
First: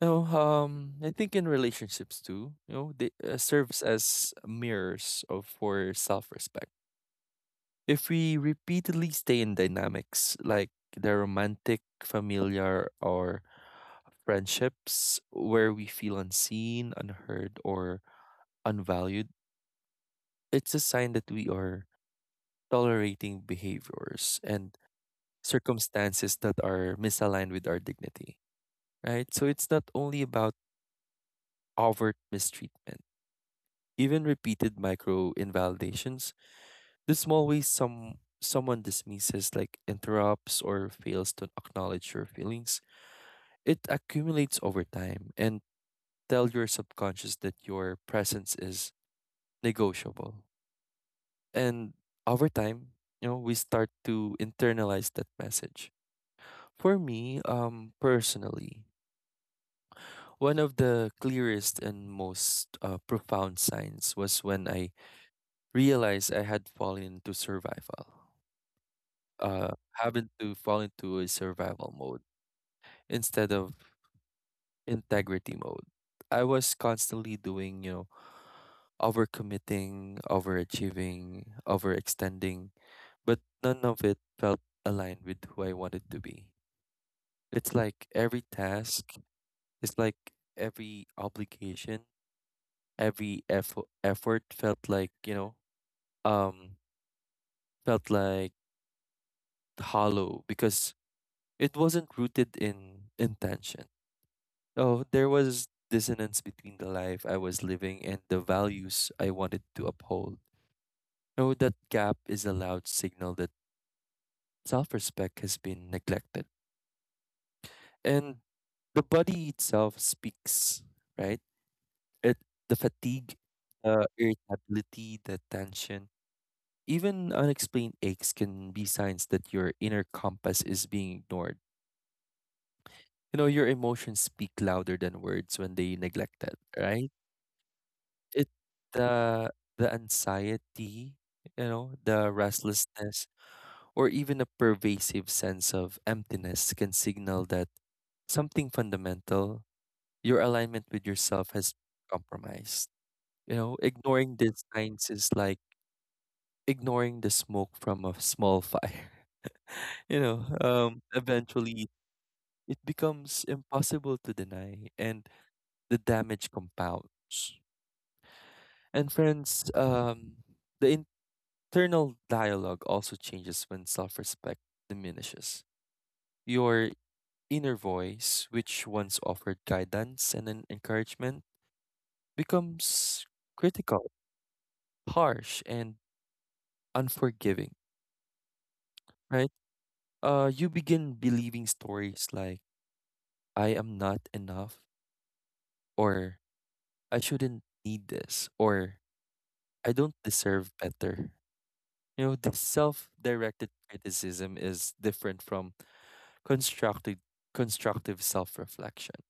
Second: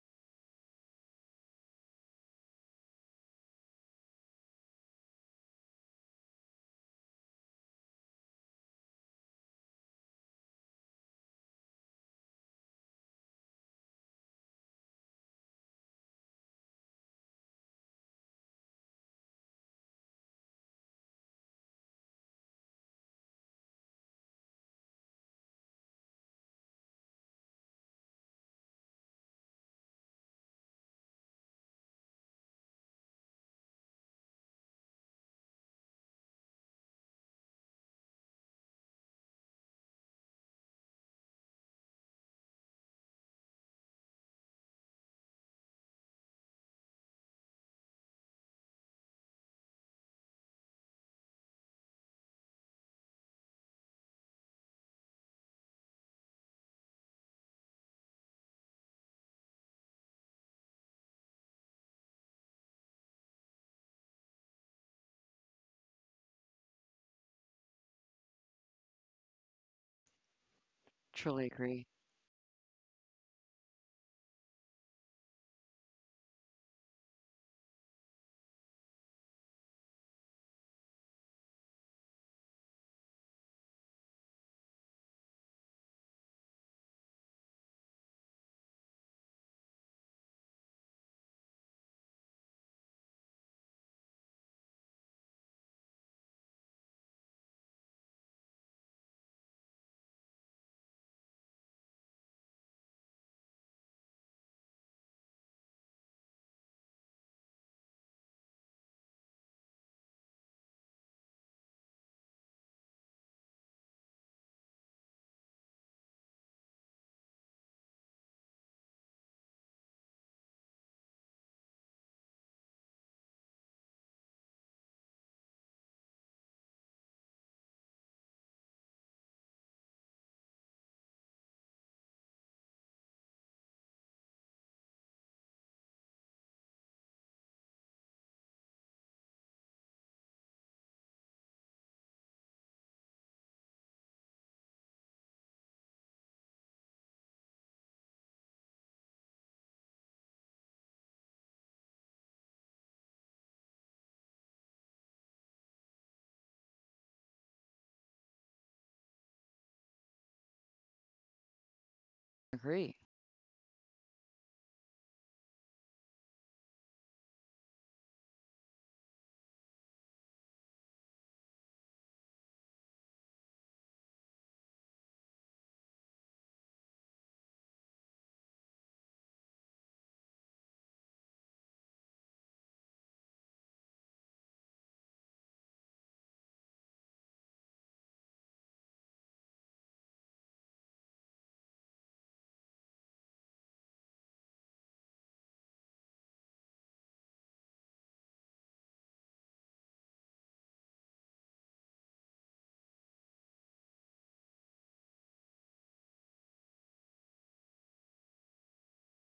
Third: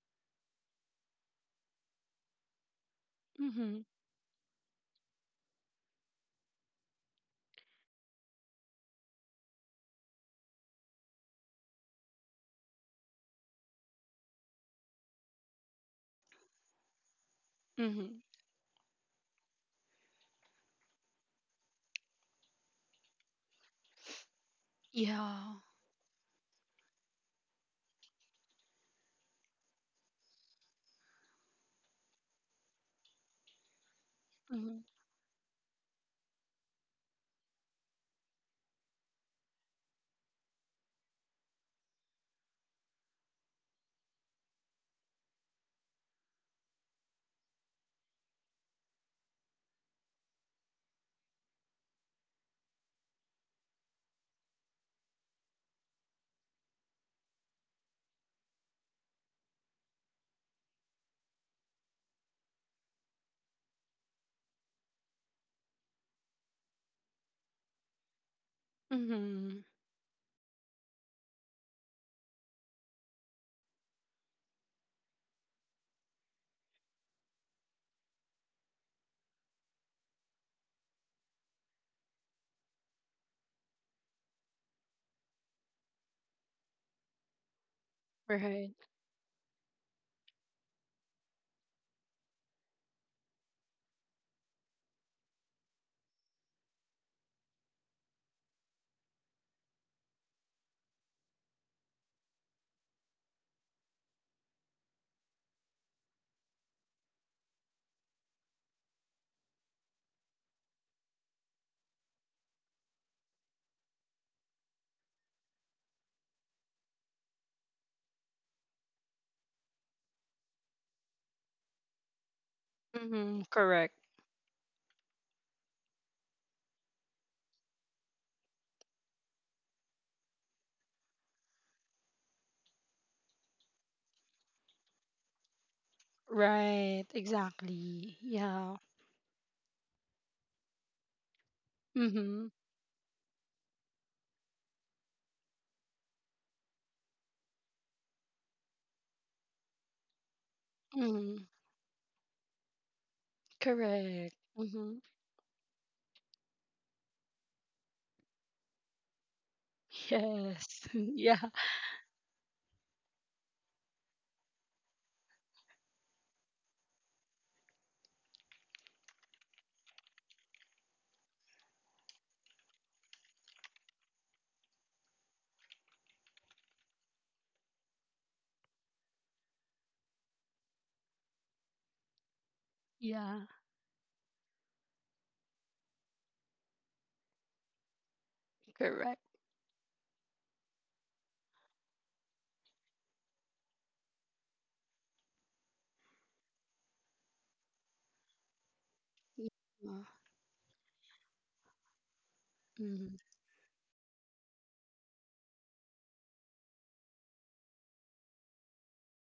You know, I think in relationships too, you know, they
Mm hmm.
serves as mirrors of for self-respect. If we repeatedly stay in dynamics like the romantic, familiar, or friendships where we feel unseen, unheard,
Mm
or
hmm.
unvalued, it's a sign that we are tolerating behaviors and
Yeah.
circumstances that are misaligned with our dignity, right? So it's not only about overt mistreatment, even
Mm
repeated
hmm.
micro invalidations, the small ways someone dismisses, like interrupts or fails to acknowledge your feelings, it accumulates over time and tell your subconscious that your presence is negotiable. And over time, you know, we start to internalize that message. For me, personally, one of the clearest and most profound signs was when I realized I had fallen into survival,
Mm hmm.
uh, having to fall into a
Truly agree.
survival mode instead of integrity mode. I was constantly doing, you know, overcommitting, overachieving, overextending, but none of it felt aligned with who I wanted to be. It's like every
Right.
task It's like every obligation, every effort felt like, um, felt like hollow because it wasn't rooted in intention. So there was dissonance between the life I was living and the values I wanted to uphold. So that gap is a loud signal that self respect has been neglected. And the body itself speaks, right? It The
Mm
fatigue,
hmm. Correct.
the irritability, the tension. Even unexplained aches can be signs that your inner compass is being ignored. You know, your emotions speak louder than words when they neglect it,
Right,
right?
exactly.
It
Yeah.
the the anxiety, you know, the
Mm-hmm.
restlessness, or even a pervasive sense of emptiness can signal that something fundamental, your alignment with
Mm-hmm.
yourself has compromised. You know,
Correct.
ignoring these
Mm-hmm.
signs is like ignoring the smoke from a small fire
Yes. Yeah.
eventually it
Agree.
becomes impossible to deny and the damage compounds. And friends, the internal dialogue also changes when self respect diminishes. Your inner voice, which once offered guidance and an encouragement, becomes
Yeah.
critical, harsh, and unforgiving,
Correct.
right? You begin believing stories like, I am not enough, or I shouldn't need this, or I
Yeah.
don't deserve better. You know, this
Mm-hmm.
self-directed criticism is different from constructive constructive self-reflection.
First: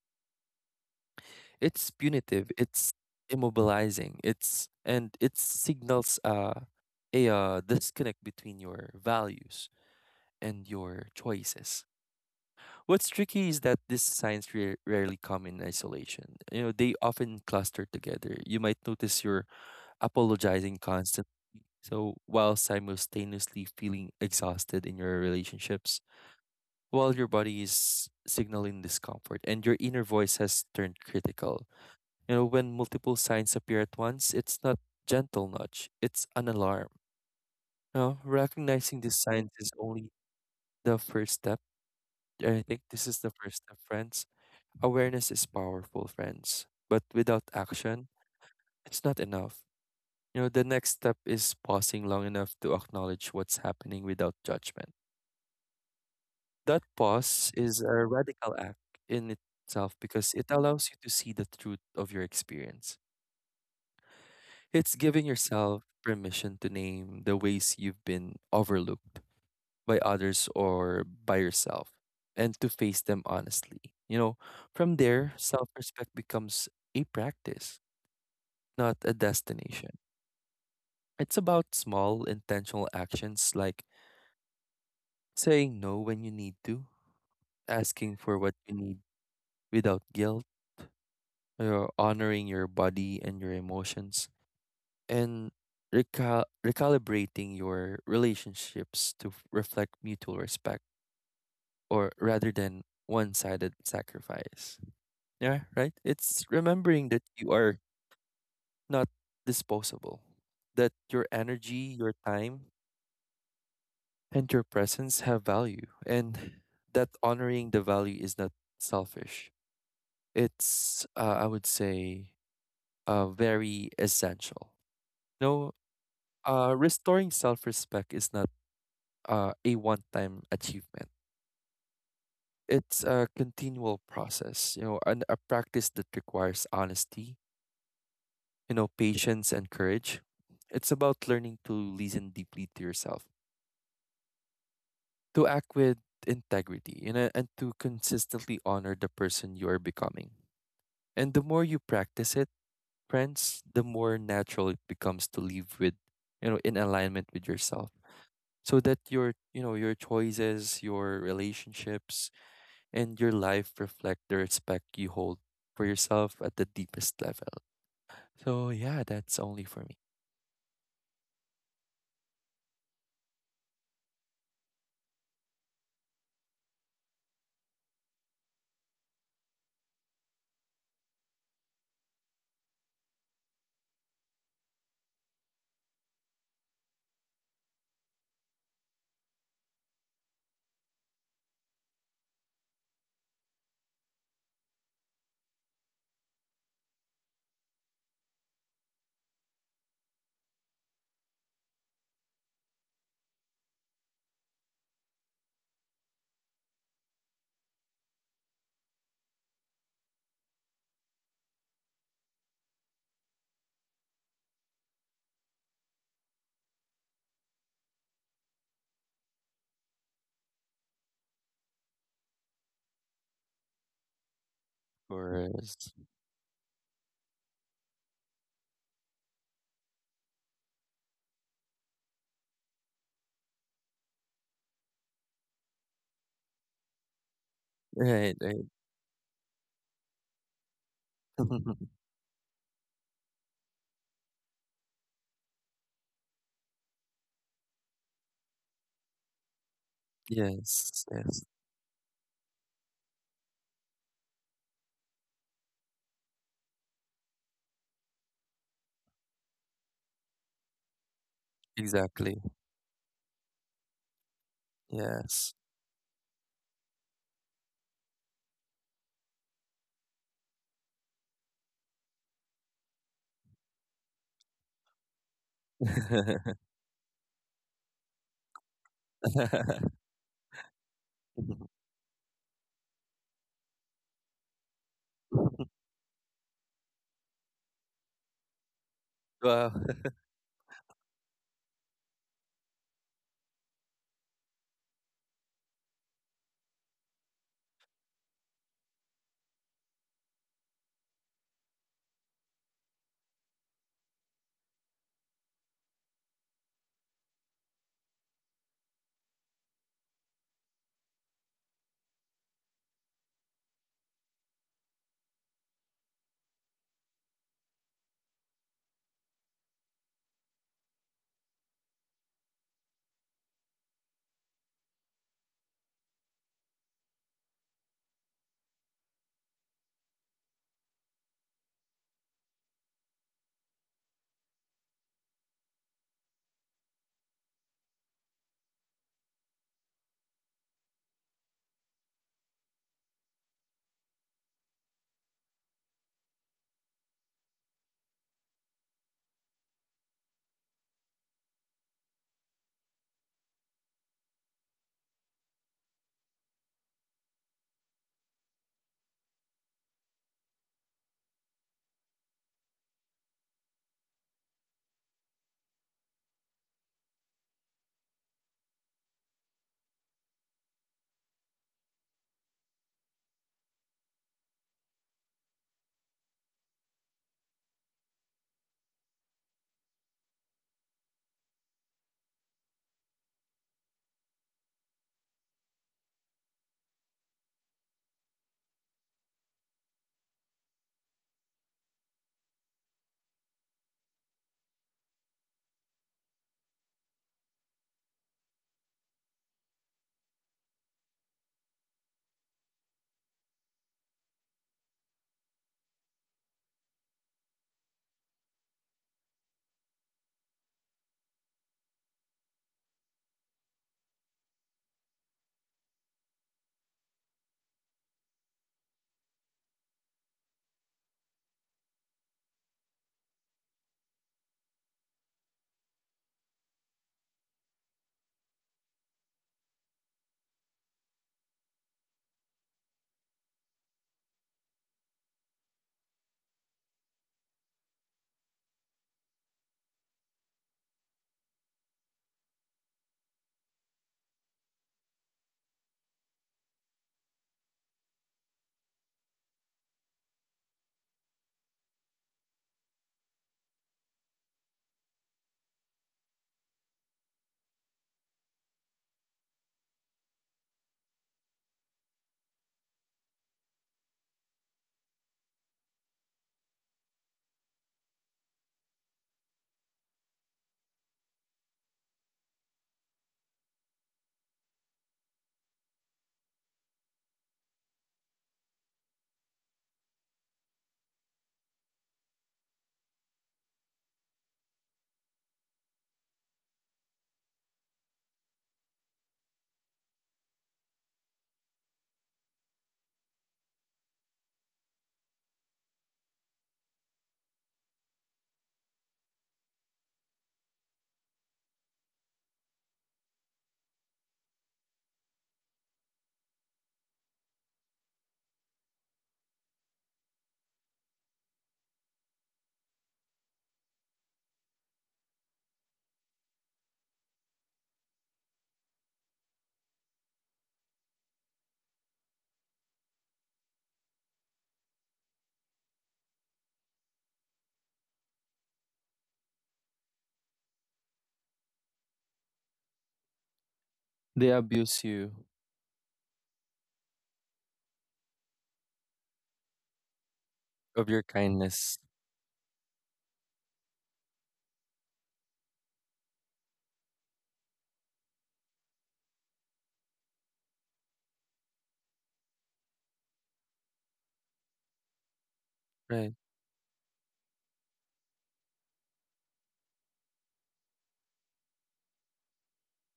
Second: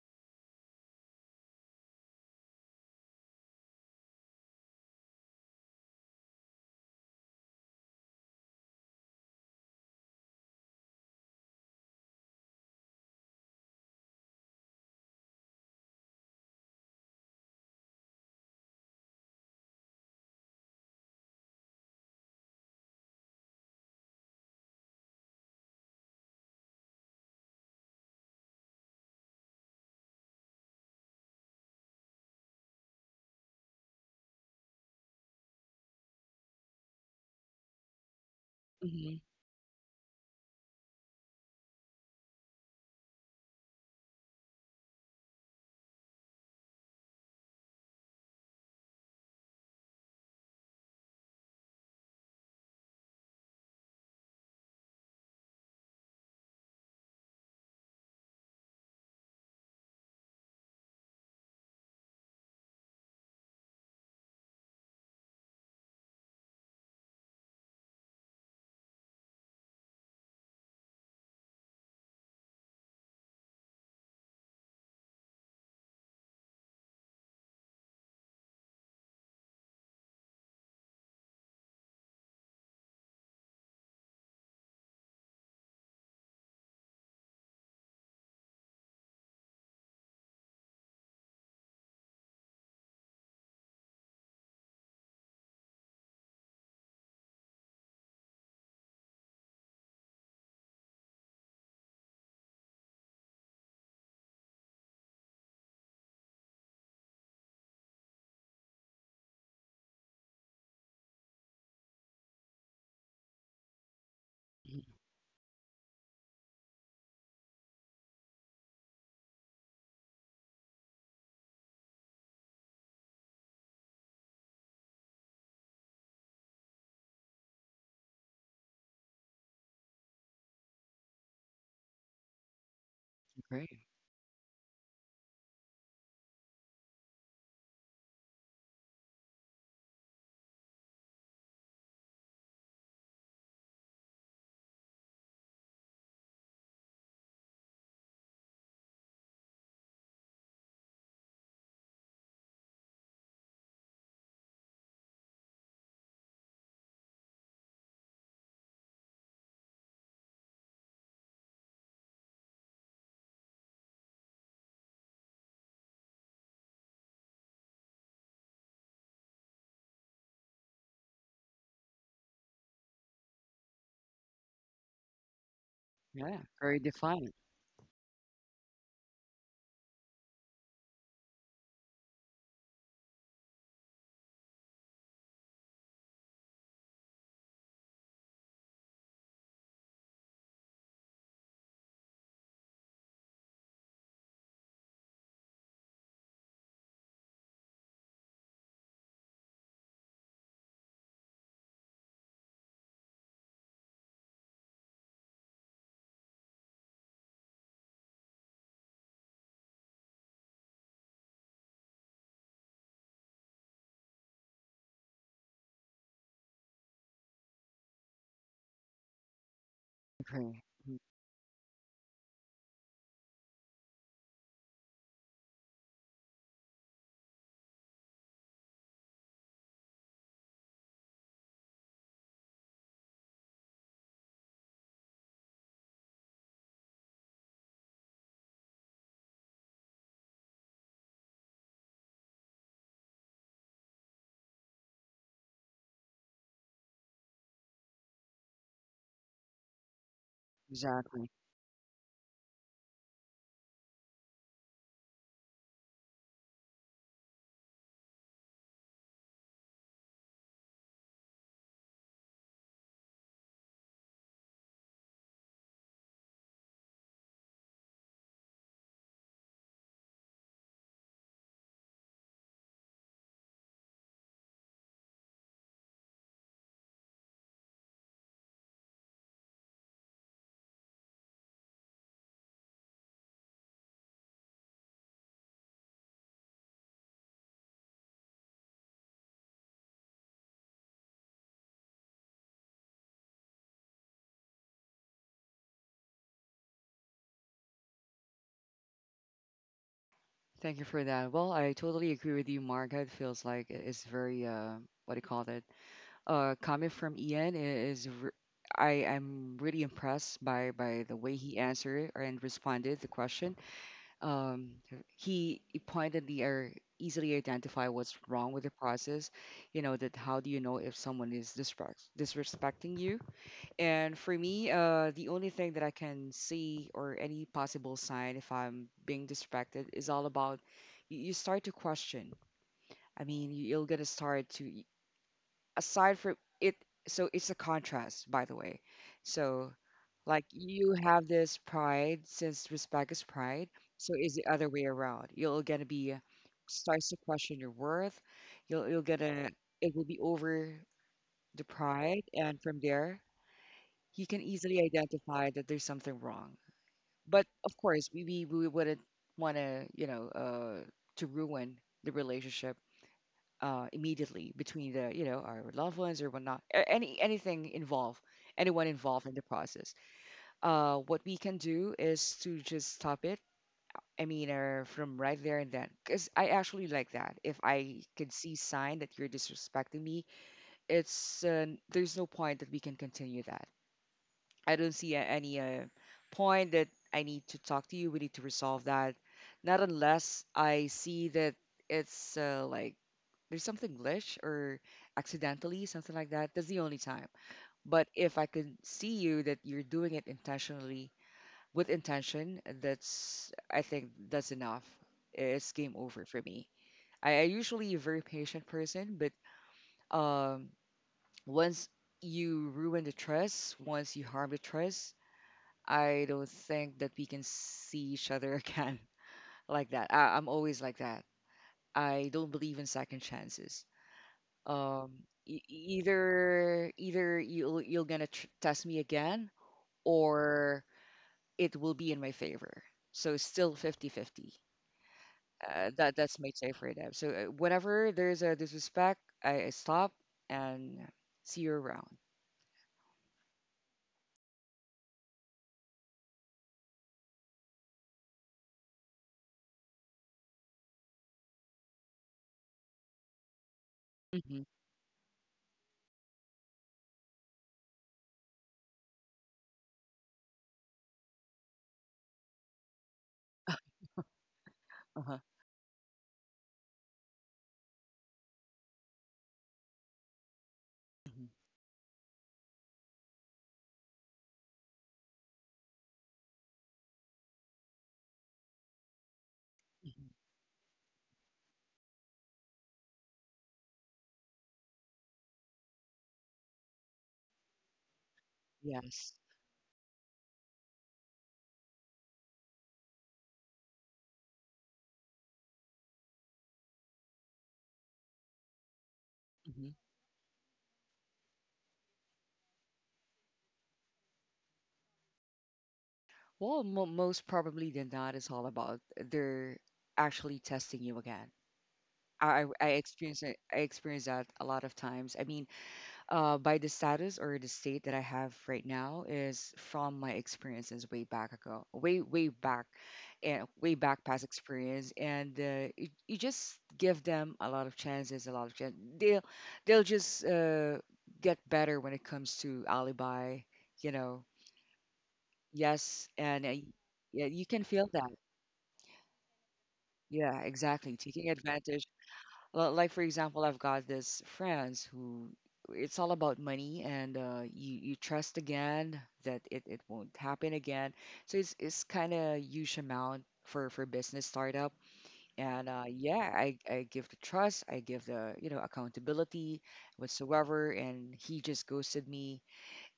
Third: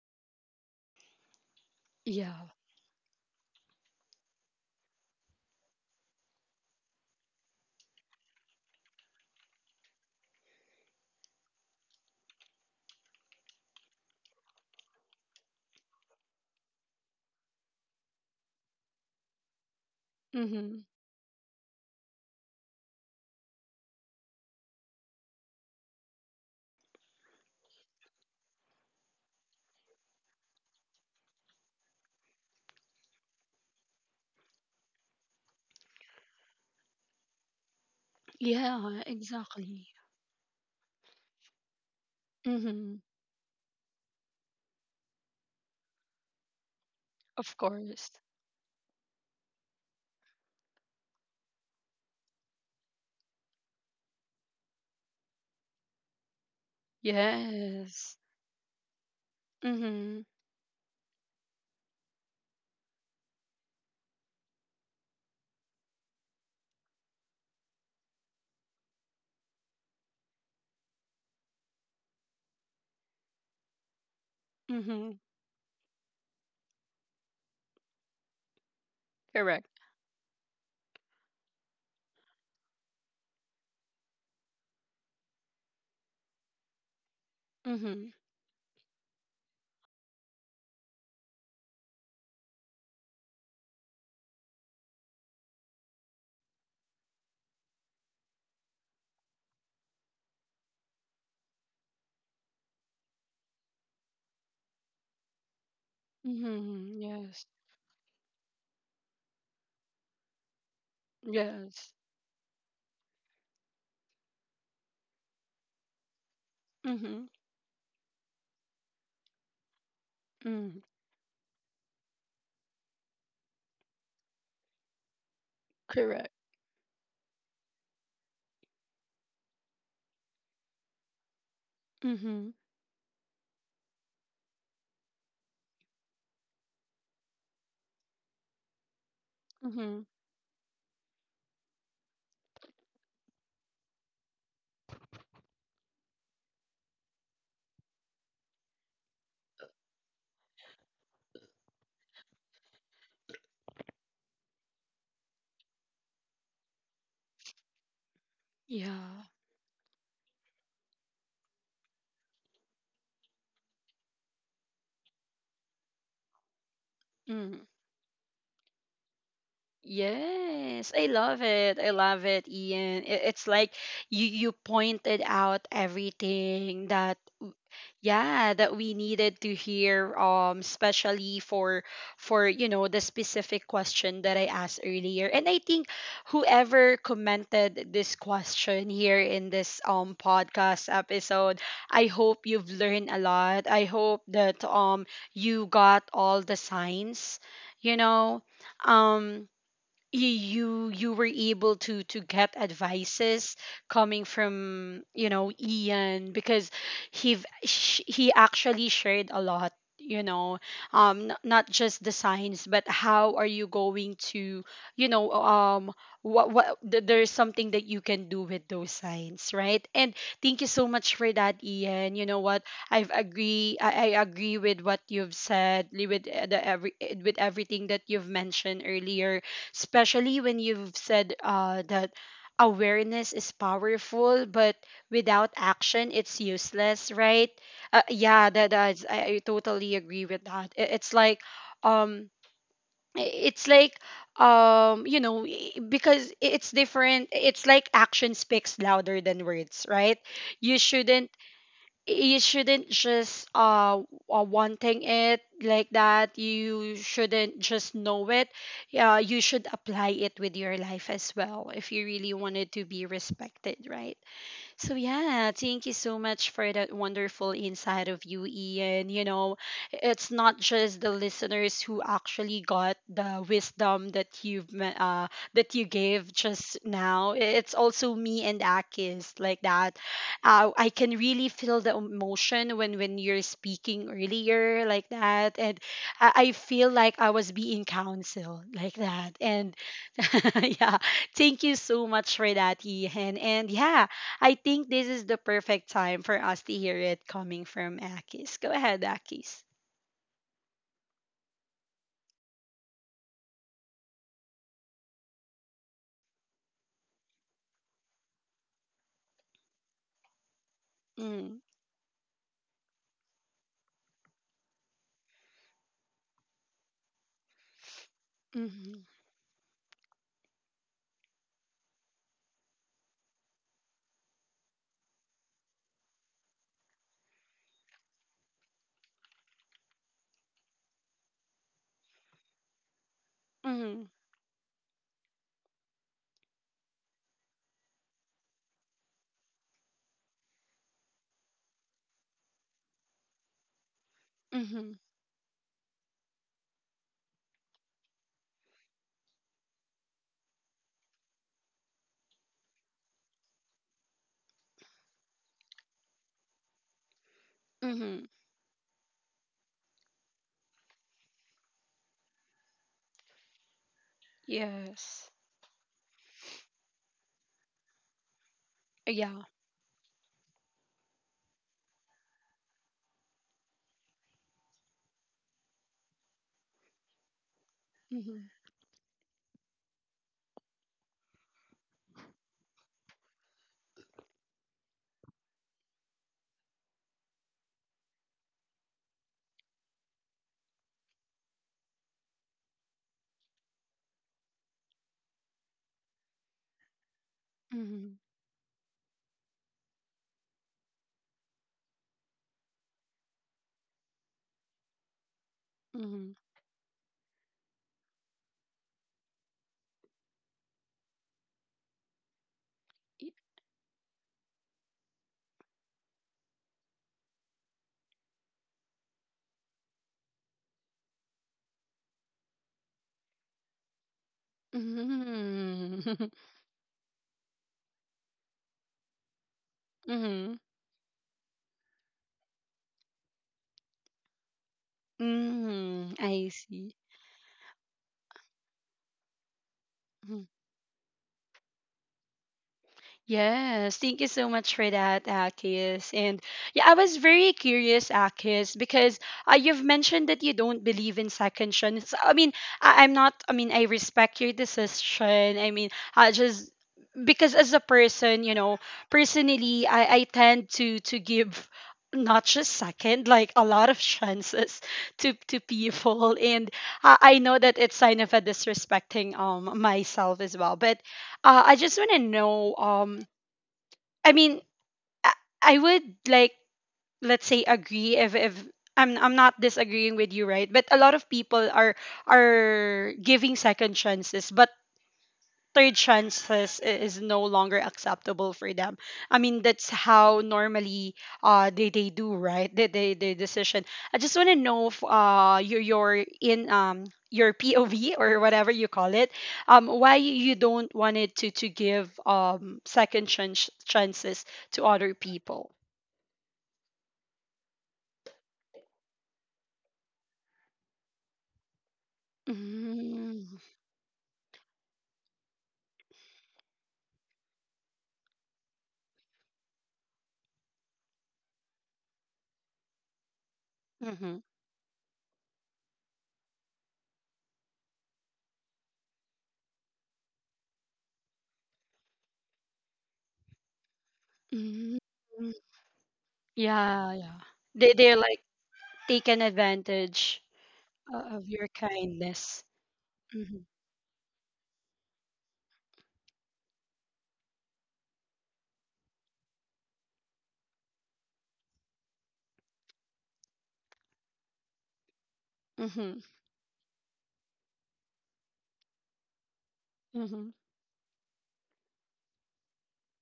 It's
Yeah.
punitive, it's immobilizing, it's and it signals a disconnect between your values and your choices. What's tricky is that these signs rarely come in isolation. You know, they often cluster together. You might notice you're apologizing
Mm-hmm.
constantly. So while simultaneously feeling exhausted in your relationships, while your body is signaling discomfort and your inner voice has turned critical. You know, when multiple signs appear at once, it's not gentle nudge, it's an alarm. You know, recognizing
Yeah,
Mhm.
these signs is
exactly.
only the first step. And I think
Mm-hmm.
this is the first step, friends. Awareness is powerful, friends, but without
Of
action,
course.
it's not enough. You know, the next step is pausing long enough to acknowledge what's happening without judgment. That pause is a
Yes.
radical act in itself
Mm-hmm.
because it allows you to see the truth of your experience. It's giving yourself permission to name the ways you've been overlooked by others or by yourself and to face them honestly. You know, from
Mm-hmm.
there, self respect becomes a practice, not a
Correct.
destination. It's about small intentional actions like saying no when you need to,
Mm-hmm.
asking for what you need without guilt. You're honoring your body and your emotions and recalibrating your relationships to reflect mutual respect or rather than one-sided sacrifice. Yeah, right? It's
Mm-hmm.
remembering that
Yes.
you are not disposable, that your
Yes.
energy, your time, and your
Mhm.
presence have value and that
Mm-hmm.
honoring the value is not selfish.
Mm.
It's I would say very essential. No.
Correct.
Restoring self respect is not a one time achievement,
Mm-hmm.
it's a
Great.
continual process, you know, and a practice that requires honesty, you know, patience, and
Mm-hmm.
courage. It's about learning to listen deeply to yourself, to act with integrity, you know, and to consistently honor the person you are becoming. And the more you practice it, friends, the more natural it becomes to live with, you know, in alignment with yourself. So that
Yeah.
your, you know, your choices, your relationships, and your life reflect the respect you hold for yourself at the deepest
Mm.
level. So yeah, that's only for me.
Yes, I love it. I love it, Ian. It's like, you pointed out
Yeah, very
everything that
defiant.
yeah, that we needed to hear, especially for, you know, the specific question that I asked earlier. And I think whoever commented this question here in this podcast episode, I hope you've learned a lot. I hope that you got all the signs, you know. Um you you were able to get advices coming from, you know, Ian, because he he actually shared a lot, you know, not just the signs, but how are you going to, you know, what there's something that you can do with those signs, right? And thank you
Agree.
so
Mhm.
much for that, Ian. You know what, I agree with what
Of
you've said,
course.
with everything that you've mentioned earlier, especially when you've said that awareness is powerful, but without action, it's useless, right?
Right,
Yeah,
right.
that's — I totally agree with that. It's like, um, i- it's like, you know, because it's different. It's like action speaks louder than words, right? You
Yes,
shouldn't
Exactly.
yes.
you shouldn't just, wanting it, like that. You shouldn't just know it. Yeah, you should apply it with your life as well, if you really
Exactly.
wanted to be respected, right? So yeah,
Yes.
thank you so much for that wonderful insight of you, Ian. You know, it's not just the listeners who actually got the wisdom that you've that you gave just now. It's also me and Akis, like that. I can really feel the emotion when you're speaking earlier, like that. And I feel like I was being counseled, like that. And
Wow.
yeah, thank you so much for that, Ian. And yeah, I think this is the perfect time for us to hear it coming from Akis. Go ahead, Akis.
Thank you for that. Well, I totally agree with you, Mark. It feels like it's very, what do you call that? Comment from Ian I- is re- I am really impressed by the way
Mm,
he answered and responded the question. Um, he pointedly or easily identify what's wrong with the
mm-hmm,
process. You know that, how do you know if someone is disrespecting you? And for me, the only thing that I can see or any possible sign if I'm being distracted is all about, you start to question. I mean, you're
mm-hmm,
gonna start to aside from it. So it's a contrast, by the way. So, like, you have this pride, since respect is pride. So is the other
mm-hmm,
way around. You're gonna be starts to question your worth. You'll you're gonna It will be over the pride, and from there you can easily identify that there's something wrong. But of course,
mm-hmm.
we wouldn't want to, to ruin the relationship, immediately, between the you
Yes.
know our loved ones or whatnot. Anything involved, anyone involved in
Yeah.
the process. What we can do is to just stop it. I mean, or from right there and then, because I actually like that. If I can
Mm-hmm,
see sign that you're disrespecting me, it's there's no point that we can continue that. I don't see any, point that I need to talk to you. We need to resolve that. Not unless I see that it's, like, there's something glitch or accidentally, something like that. That's the only time.
mm-hmm,
But if I can see you that you're doing it intentionally with intention, that's, I think that's enough. It's game over
mm-hmm.
for me. I usually a very patient person, but, um, once you ruin the trust, once you harm the trust, I don't think that we can see each other again like that. I'm always like that. I don't believe in second chances. Um, e- e-,
Mm-hmm.
either either you're gonna test me again,
Mm-hmm.
or it will be in my favor. So still 50-50. Uh,
Mm-hmm.
that that's
I
my take
see.
for that. So, whenever there's a disrespect, I stop and see you around.
Yes, thank you so much for that, Akis. And yeah, I was very curious, Akis, because you've mentioned that you don't believe in second chance. I mean, I'm not, I mean, I respect your
Hmm.
decision. I mean, I just, because as a person, you know, personally, I tend to give not just second, like a lot of chances to
Uh-huh.
people, and I know that it's kind of a disrespecting myself as well. But
Hmm.
I just want to know, I mean, I I would like, let's say, agree, if I'm not disagreeing with you, right? But a lot of people are giving second chances, but third chances is no longer acceptable for them.
Yes.
I mean, that's how normally they do, right? They, they decision. I just want to know if, you're in your POV or whatever you call it,
Mm-hmm.
why you don't want it to give second chance chances to other people.
Well, mo most probably than not, it's all about they're actually testing you again. I experience
Mm-hmm.
it. I experience that a lot of times. I mean, by the status or the state that I have right now is from my experiences way back ago, way back, and way back past experience. And, you just give them a lot of chances, a lot of chance. They'll just, get better when it comes to alibi. You know,
They
Mm,
abuse you
yes, and,
yeah, yeah.
yeah, you can
They
feel
they're
that.
like taken advantage
Yeah,
of
exactly.
your
of
Taking
your
kindness.
advantage.
kindness.
Like, for
Mm-hmm.
example, I've got this friends who it's all about money, and, you trust again that it won't happen again. So it's kind of huge amount for business startup. And,
Right.
yeah, I give the trust, I give the, accountability
Mhm.
whatsoever, and he just ghosted me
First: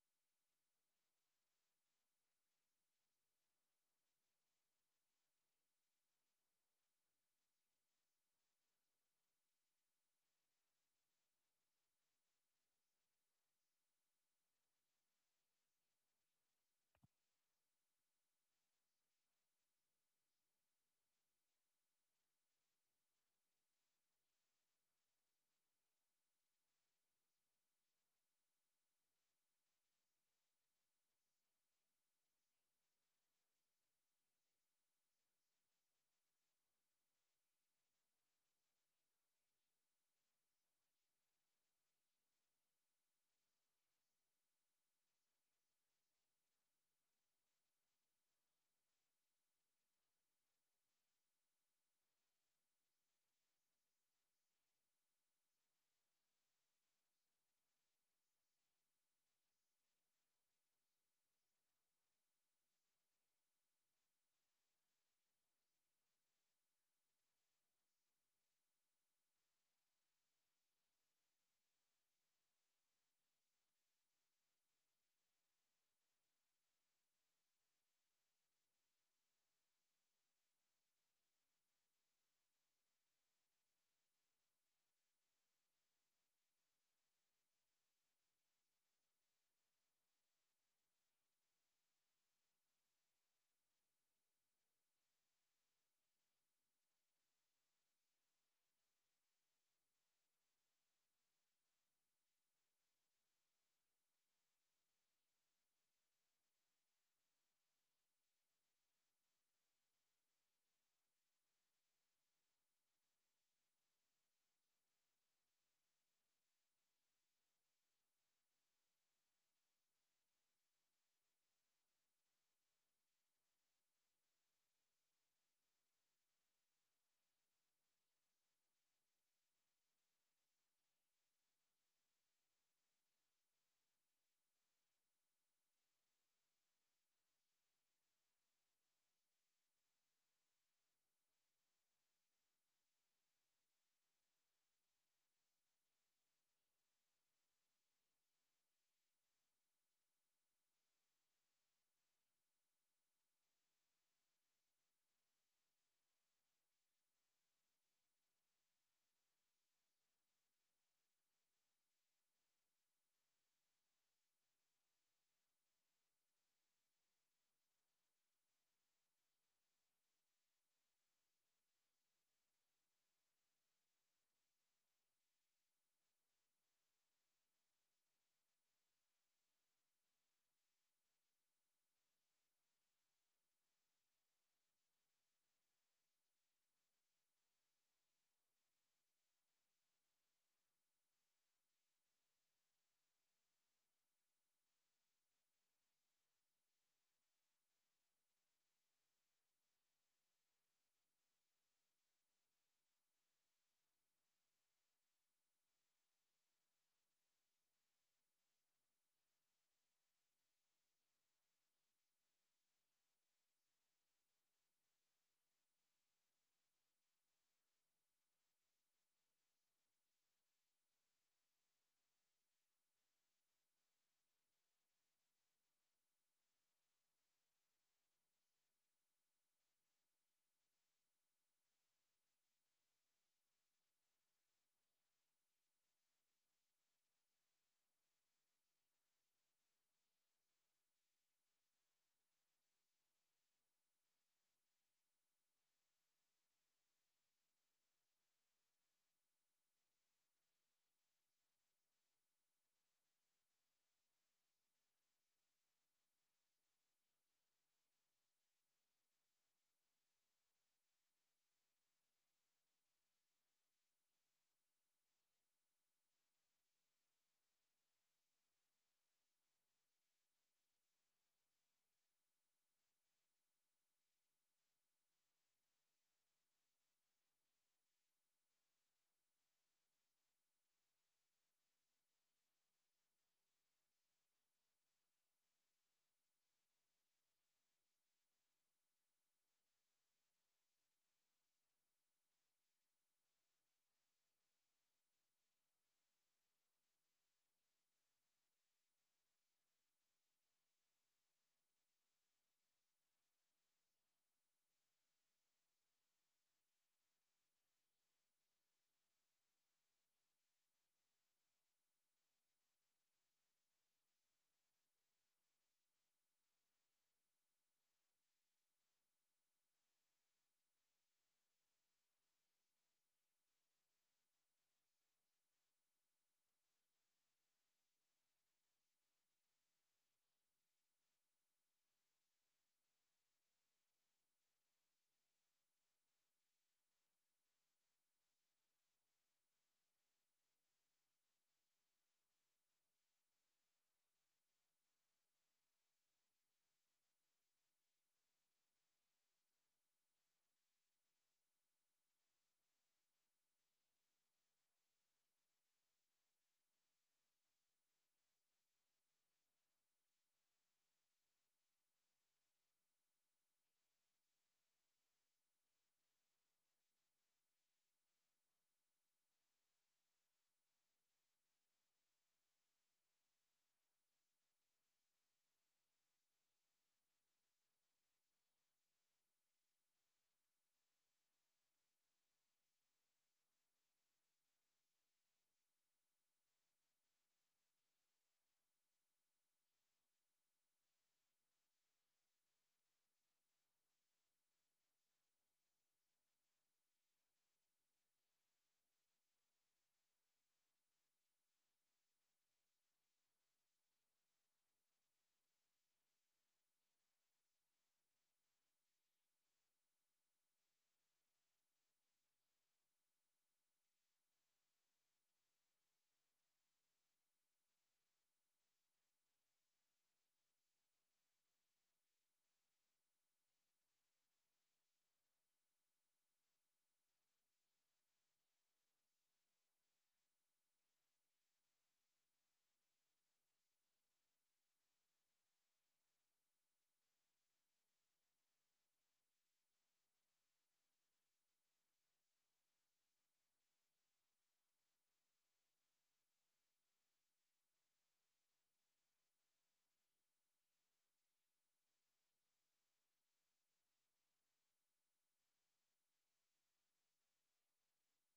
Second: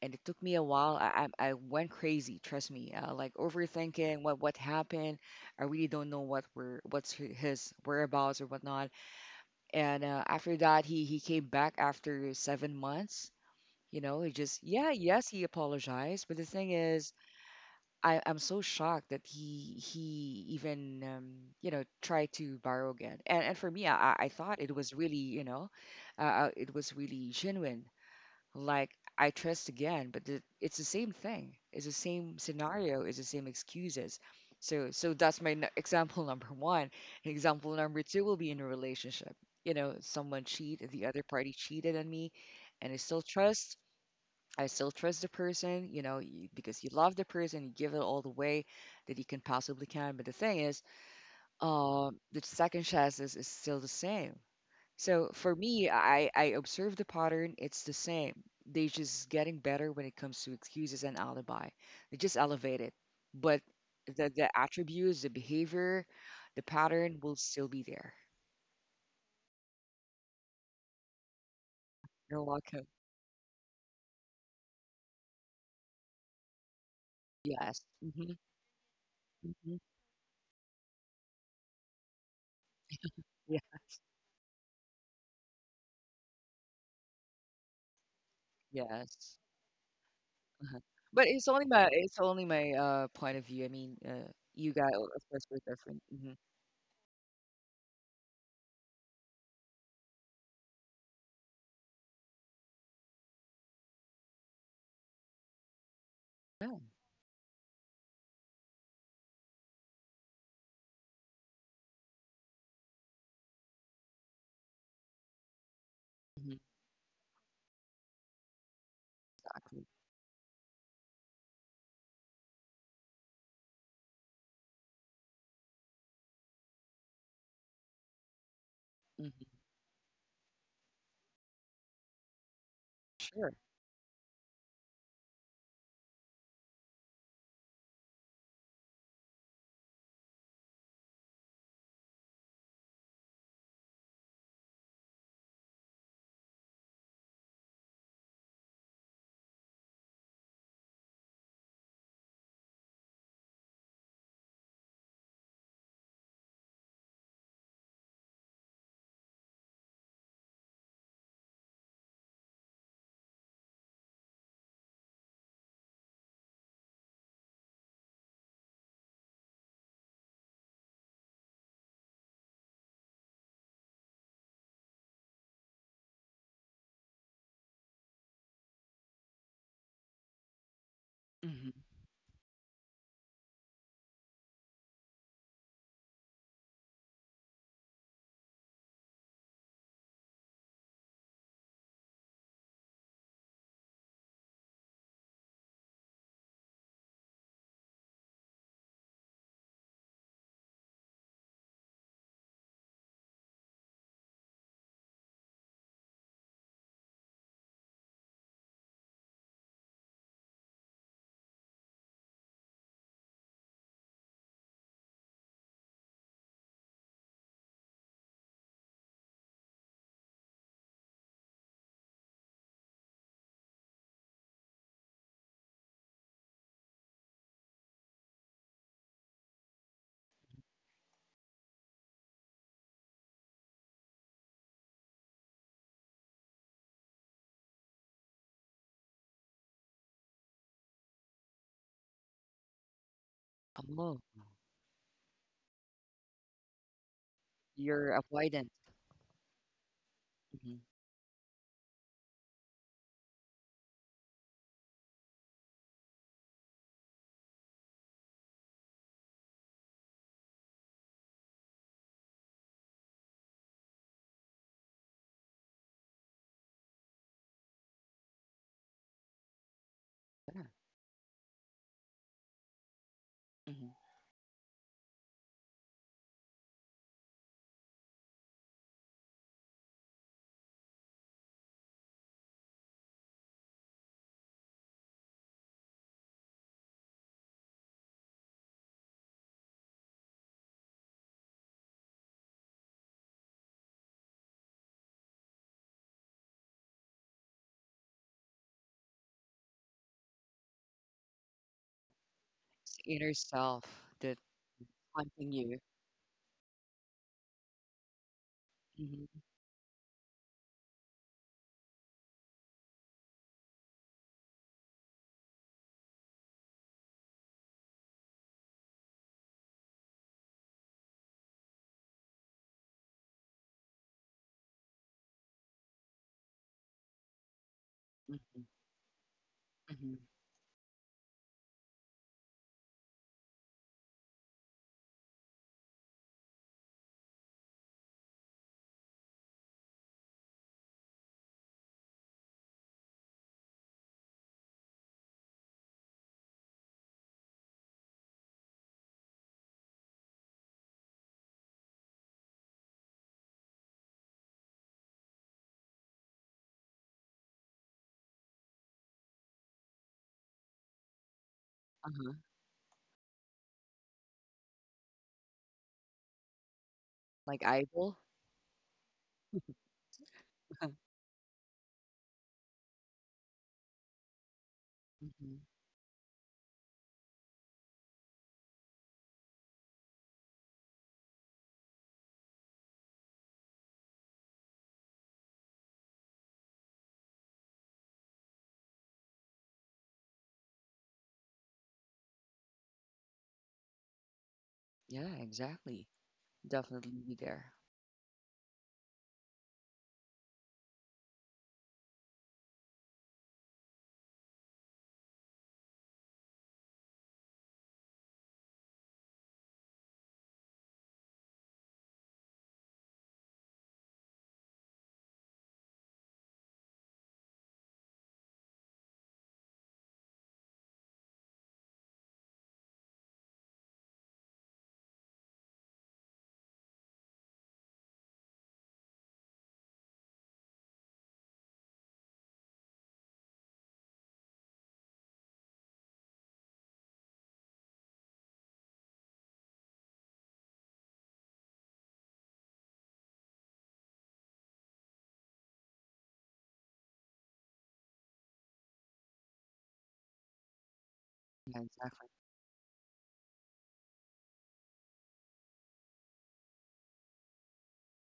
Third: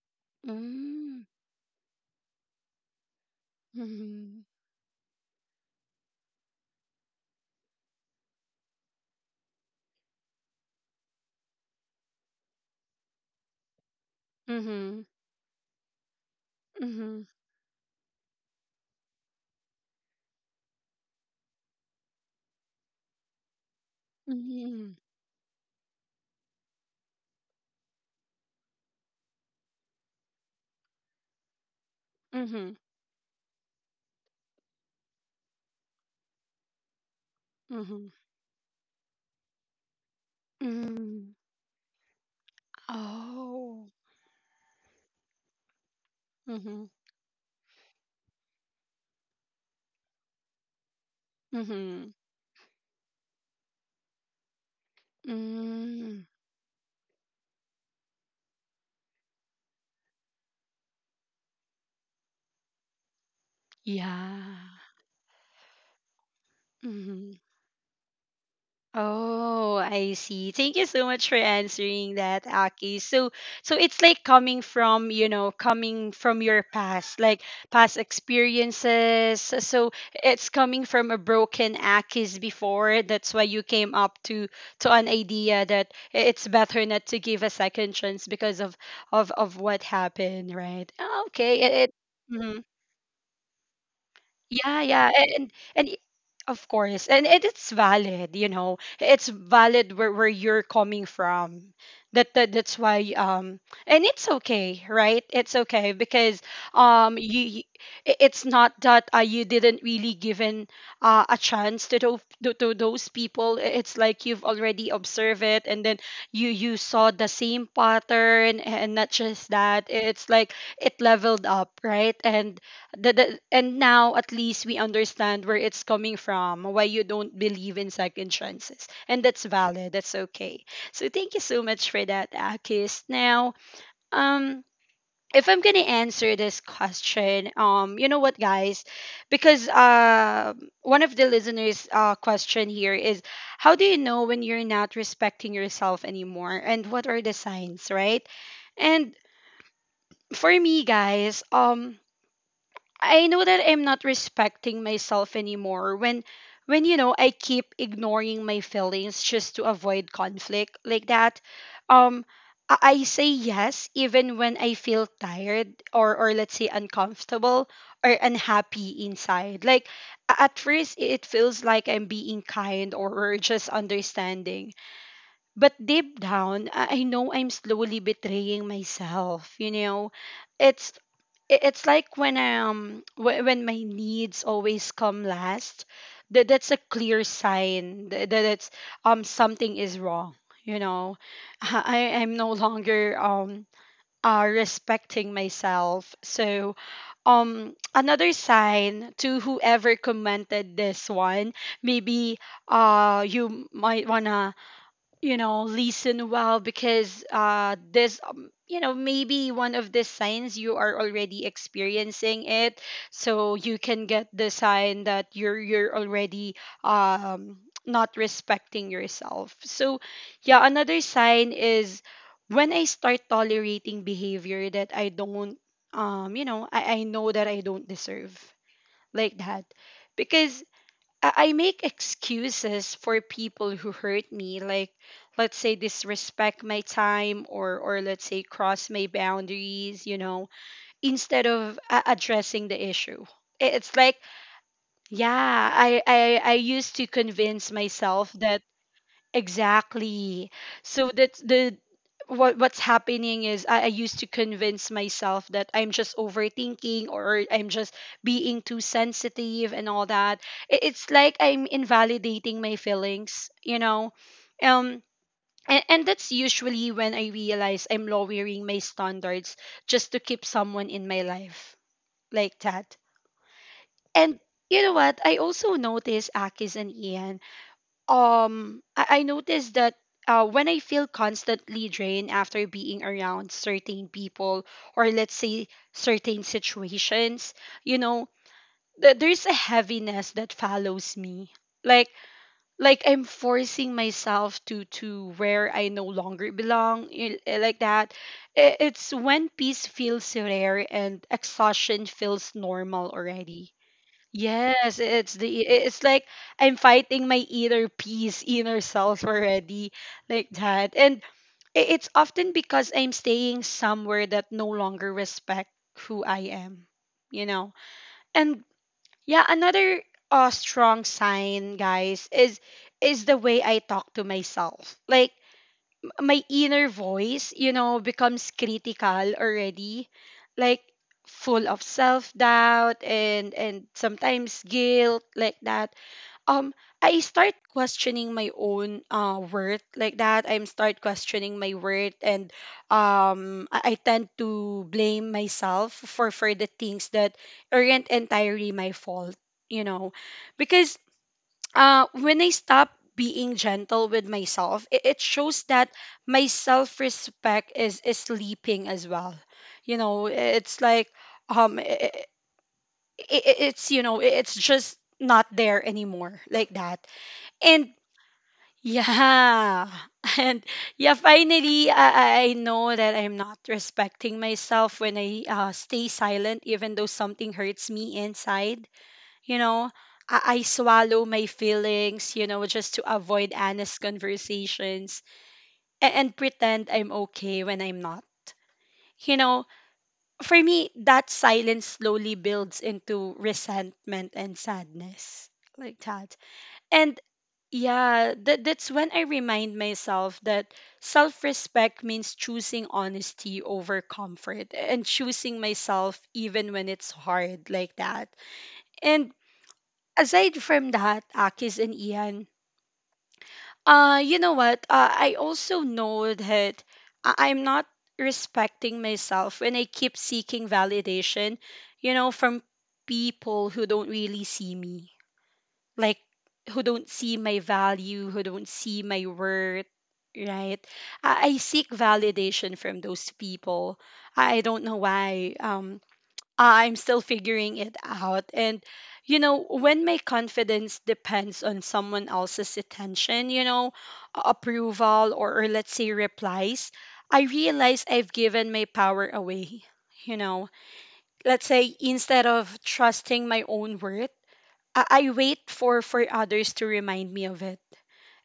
and it took me a while.
Mm.
I went crazy. Trust me, like, overthinking what
Mhm.
what happened. I really don't know what's his whereabouts or whatnot. And, after that, he came back after 7 months. You know, he just, yeah,
Mhm.
yes, he apologized. But the thing is,
Mhm.
I'm so shocked that he even, tried to borrow again. And for me, I thought it was
Mhm.
really, it was really genuine. Like, I trust again, but it's the same thing. It's the same
Mhm.
scenario. It's the same excuses. So that's my example number one. And example number
Mhm.
two will be in a relationship. You know, someone cheat, the other
Mm.
party cheated on me, and I still trust.
Oh.
I still trust the person. You know, because
Mhm.
you love the person, you give it all the way that you can possibly can. But the thing is,
Mhm.
the second chances is still the same. So for me,
Mm.
I observe the pattern. It's the same. They just getting better when it comes to excuses and alibi. They just elevate it. But the
Yeah.
attributes, the behavior, the pattern will
Mhm.
still be there.
Oh, I see. Thank you so much for answering
You're
that,
welcome.
Aki. So, so it's like coming from, you know, coming from your past, like
Yes.
past
Hmm.
experiences.
Hmm.
So it's coming from a broken Aki's before. That's why
Yeah.
you came up to an idea that it's better not to give a second chance because of
Yes.
of what happened,
uh
right? Ah,
But it's
Okay,
only
it,
my,
it mm-hmm.
point of view. I mean, you
Yeah,
guys,
yeah,
of
a-
course,
and
we're
and
different.
i-
Hmm.
of course, and it's valid, you know, it's valid where you're coming from. That, that's why and it's okay, right? It's okay because
Yeah.
um you you- it's not that you didn't really given a chance to, to to those people. I- It's like you've already observed it, and then you
Hmm.
you saw the same pattern, and not just that.
Exactly.
It's like it leveled up, right? And the and now at least we understand where it's coming from, why you don't believe in second chances, and that's
Hmm.
valid. That's okay. So thank you so much for that, Akis. Now,
Sure.
um if I'm gonna answer this question, you know what, guys? Because one of the listeners question here is, how do you know when you're not respecting yourself anymore, and what are the signs, right? And for me, guys, I know that I'm not respecting myself anymore when you know, I keep ignoring my feelings just to avoid conflict, like that. Um I say yes even when I feel tired, or let's say uncomfortable or unhappy inside. Like a- at first it feels like I'm being kind, or just understanding. But deep down, I know I'm slowly betraying myself, you know. It's I- it's
Hmm.
like when when my needs always come last, that's a clear sign that, that it's something is wrong, you know. I am no longer respecting myself. So another sign, to whoever commented this one, maybe you might wanna, you know, listen well, because this you know, maybe one of the signs you are already experiencing it, so you can get the sign that you're already um not respecting yourself. So yeah, another sign is when I start tolerating behavior that I don't, you know, I know that I don't deserve, like that. Because I make excuses for people who hurt me, like let's say disrespect my time, or let's say cross my boundaries, you know, instead of addressing the issue. I- It's like,
Oh,
yeah, I I used to convince
you're
myself that,
avoidant.
exactly.
Hmm.
So that's the, what what's happening is, I used to convince myself that I'm just overthinking, or I'm just being too sensitive and all that. It, it's like I'm invalidating my feelings, you know. Um and and, that's usually when I realize I'm lowering my standards just to keep
Yeah.
someone in my life, like that.
Hmm.
And you know what? I also noticed, Akis and Ian, I noticed that, when I feel constantly drained after being around certain people, or let's say certain situations, you know, th- there's a heaviness that follows me. Like like I'm forcing myself to where I no longer belong, like that. I- It's when peace feels rare and exhaustion feels
It's
normal
inner
already.
self that
Yes, it's the,
haunting you.
it's like I'm fighting my inner peace, inner self
Mhm.
already, like that. And I- it's often because I'm staying somewhere that no longer respect who I am, you know. And yeah, another strong sign, guys, is the way I talk to myself. Like my inner voice, you know, becomes
Mhm.
critical already,
Mhm.
like full of self doubt and sometimes guilt, like that. Um, I start questioning my own worth, like that. I'm start questioning my worth, and I tend to blame myself for the things that aren't entirely my fault, you know, because when I stop being gentle with myself, it shows that my self respect is sleeping as well. You know, it's like um, it,
Uh-huh.
it's, you know, it's just not there anymore, like that.
Like
And
idol.
yeah, and yeah, finally, I know that I'm not respecting myself when I,
Mhm.
stay silent, even though something hurts me inside, you know, I swallow my feelings, you know, just to avoid honest conversations, and and pretend I'm okay when I'm not. You know, for me, that silence slowly builds into resentment and
Yeah,
sadness, like
exactly.
that. And
Definitely be there.
yeah, that's when I remind myself that self respect means choosing honesty over comfort, and choosing myself even when it's hard, like that. And aside from that, Akis and Ian, you know what? I also know that I- I'm not respecting myself when I keep seeking validation, you know, from people who don't really see me, like who don't see my value, who don't see my worth. Right, I seek validation from those people. I don't know why. I'm still figuring it out. And, you know, when my confidence depends on someone else's attention, you know, approval, or let's say replies, I realize I've given my power away. You know, let's
Yeah,
say
exactly.
instead of trusting my own worth, I wait for others to remind me of it.